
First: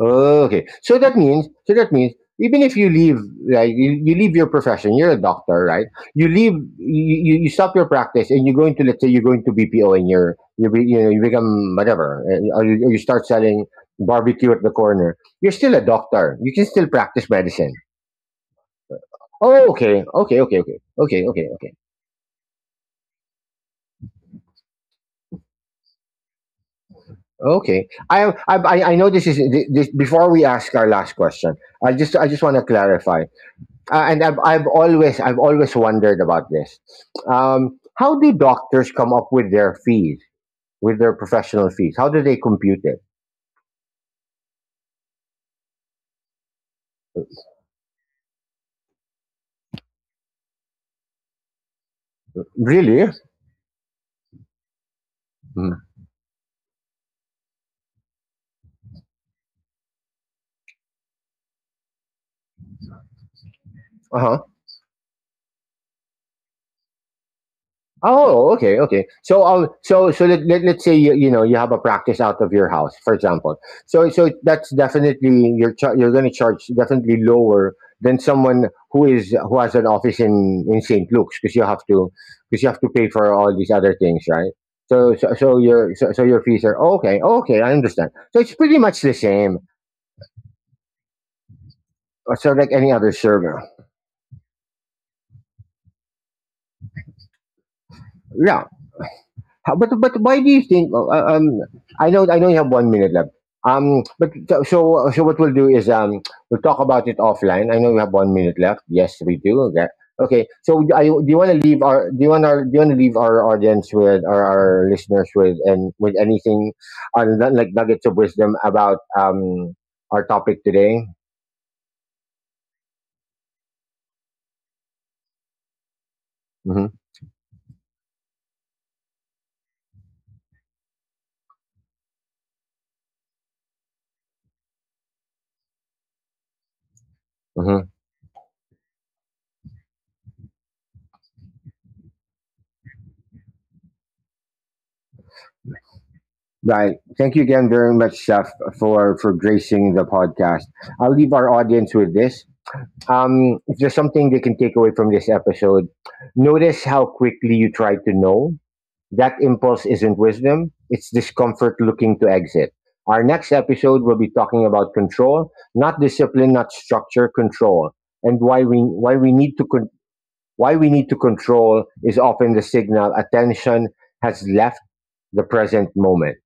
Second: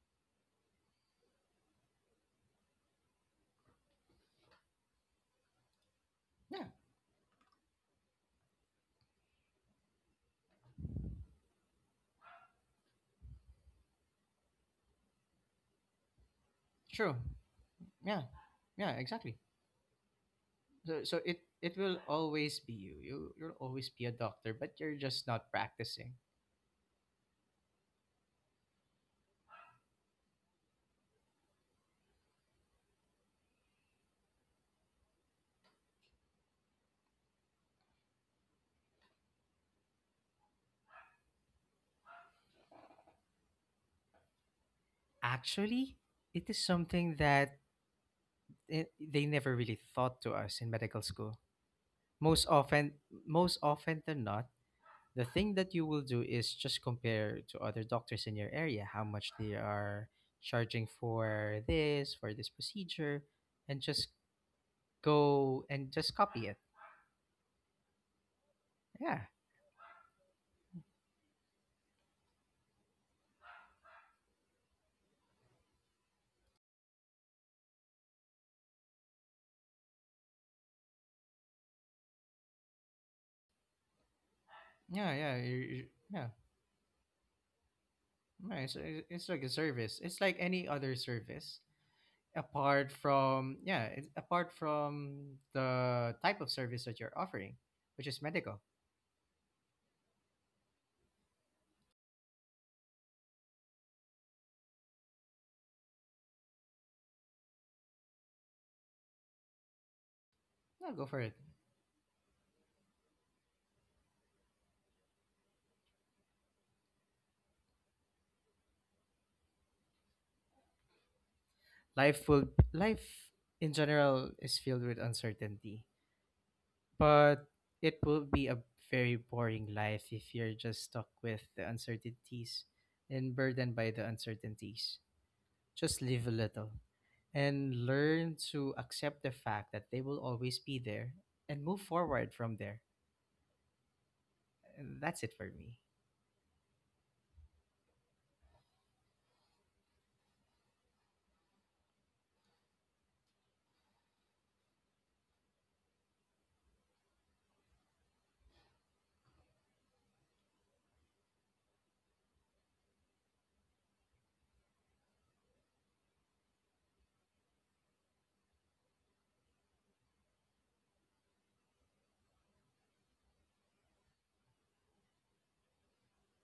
Okay. So that means, so that means even if you leave, like you, you leave your profession, you're a doctor, right? You leave, Yeah, you, you, you stop your practice and you go into, let's say you go into B P O, and you're you be, you know, you become whatever, uh, or you, or you start selling barbecue at the corner. You're still a doctor. You can still true. practice medicine. Yeah, yeah, exactly. Oh, okay, okay, okay, okay, So so okay, it okay, okay. it will always be you. You you'll always be a doctor, but you're just not practicing. Okay, I I I I know this is, this, before we ask our last question. I just I just want to clarify. Uh, and I've, I've always, I've always wondered about this. Um, how do doctors come up with their fees, with their professional fees? How do they compute it? Actually, it is something that I they never really taught to us in medical school. Most often, Really? most often than not, the thing that Uh. you will do is just compare to other doctors in your area, how much they are charging for this, for this procedure, and just Mhm. go and just copy it. Oh, okay, okay. Yeah, So, um, so, so let, let, let's say you, you know, you have a practice out of your house, for example. So, so that's definitely, you're char- you're going to charge definitely lower than someone who is, who has an office in in Saint Luke's, because you have to, because you have to pay for all these other things, right? yeah, So, so, yeah, you- so you- your so, so yeah. your fees are, okay, okay. I understand. So it's Yeah, it's, pretty much it's the it's like a same, service. It's like any other service. uh, so like any Apart other from server. yeah, it, apart from the type of service that you're offering which is medical, Yeah. How, but but why do you think? uh, uh, Um, I know, I know you have one minute left. Um, but so so so what we'll do is, um we'll talk about it offline. I know we have one minute left. Yes, we do. Okay. Okay. So yeah, I, go for do it. you want to leave our, do you want our do you want to leave our audience with, or our listeners with, and with anything other than, like, nuggets of wisdom about, um our topic today? Life will life in general is filled with uncertainty, Hmm. but it will be a very boring life if you're just stuck with the uncertainties and burdened by the uncertainties. Just live a little and Hmm. learn to accept the fact that they will always be there and move forward from there. And that's it for me. Right. Thank you again very much, Chef, for for gracing the podcast. I'll leave our audience with this. Um, if there's something they can take away from this episode, notice how quickly you try to know. That impulse isn't wisdom, it's discomfort looking to exit. Our next episode will be talking about control, not discipline, not structure, control, and why we why we need to, con- why we need to control is often the signal attention has left the present moment.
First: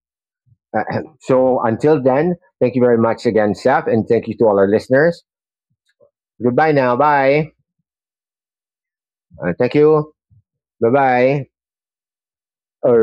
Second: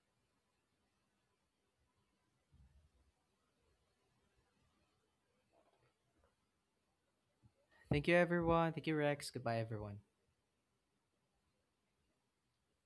So until then, thank you very much again, Seth, and thank you to all our listeners. Goodbye now. Bye. Thank you, everyone. Thank you, Rex. Uh, Goodbye, thank everyone. you. Bye bye. All right.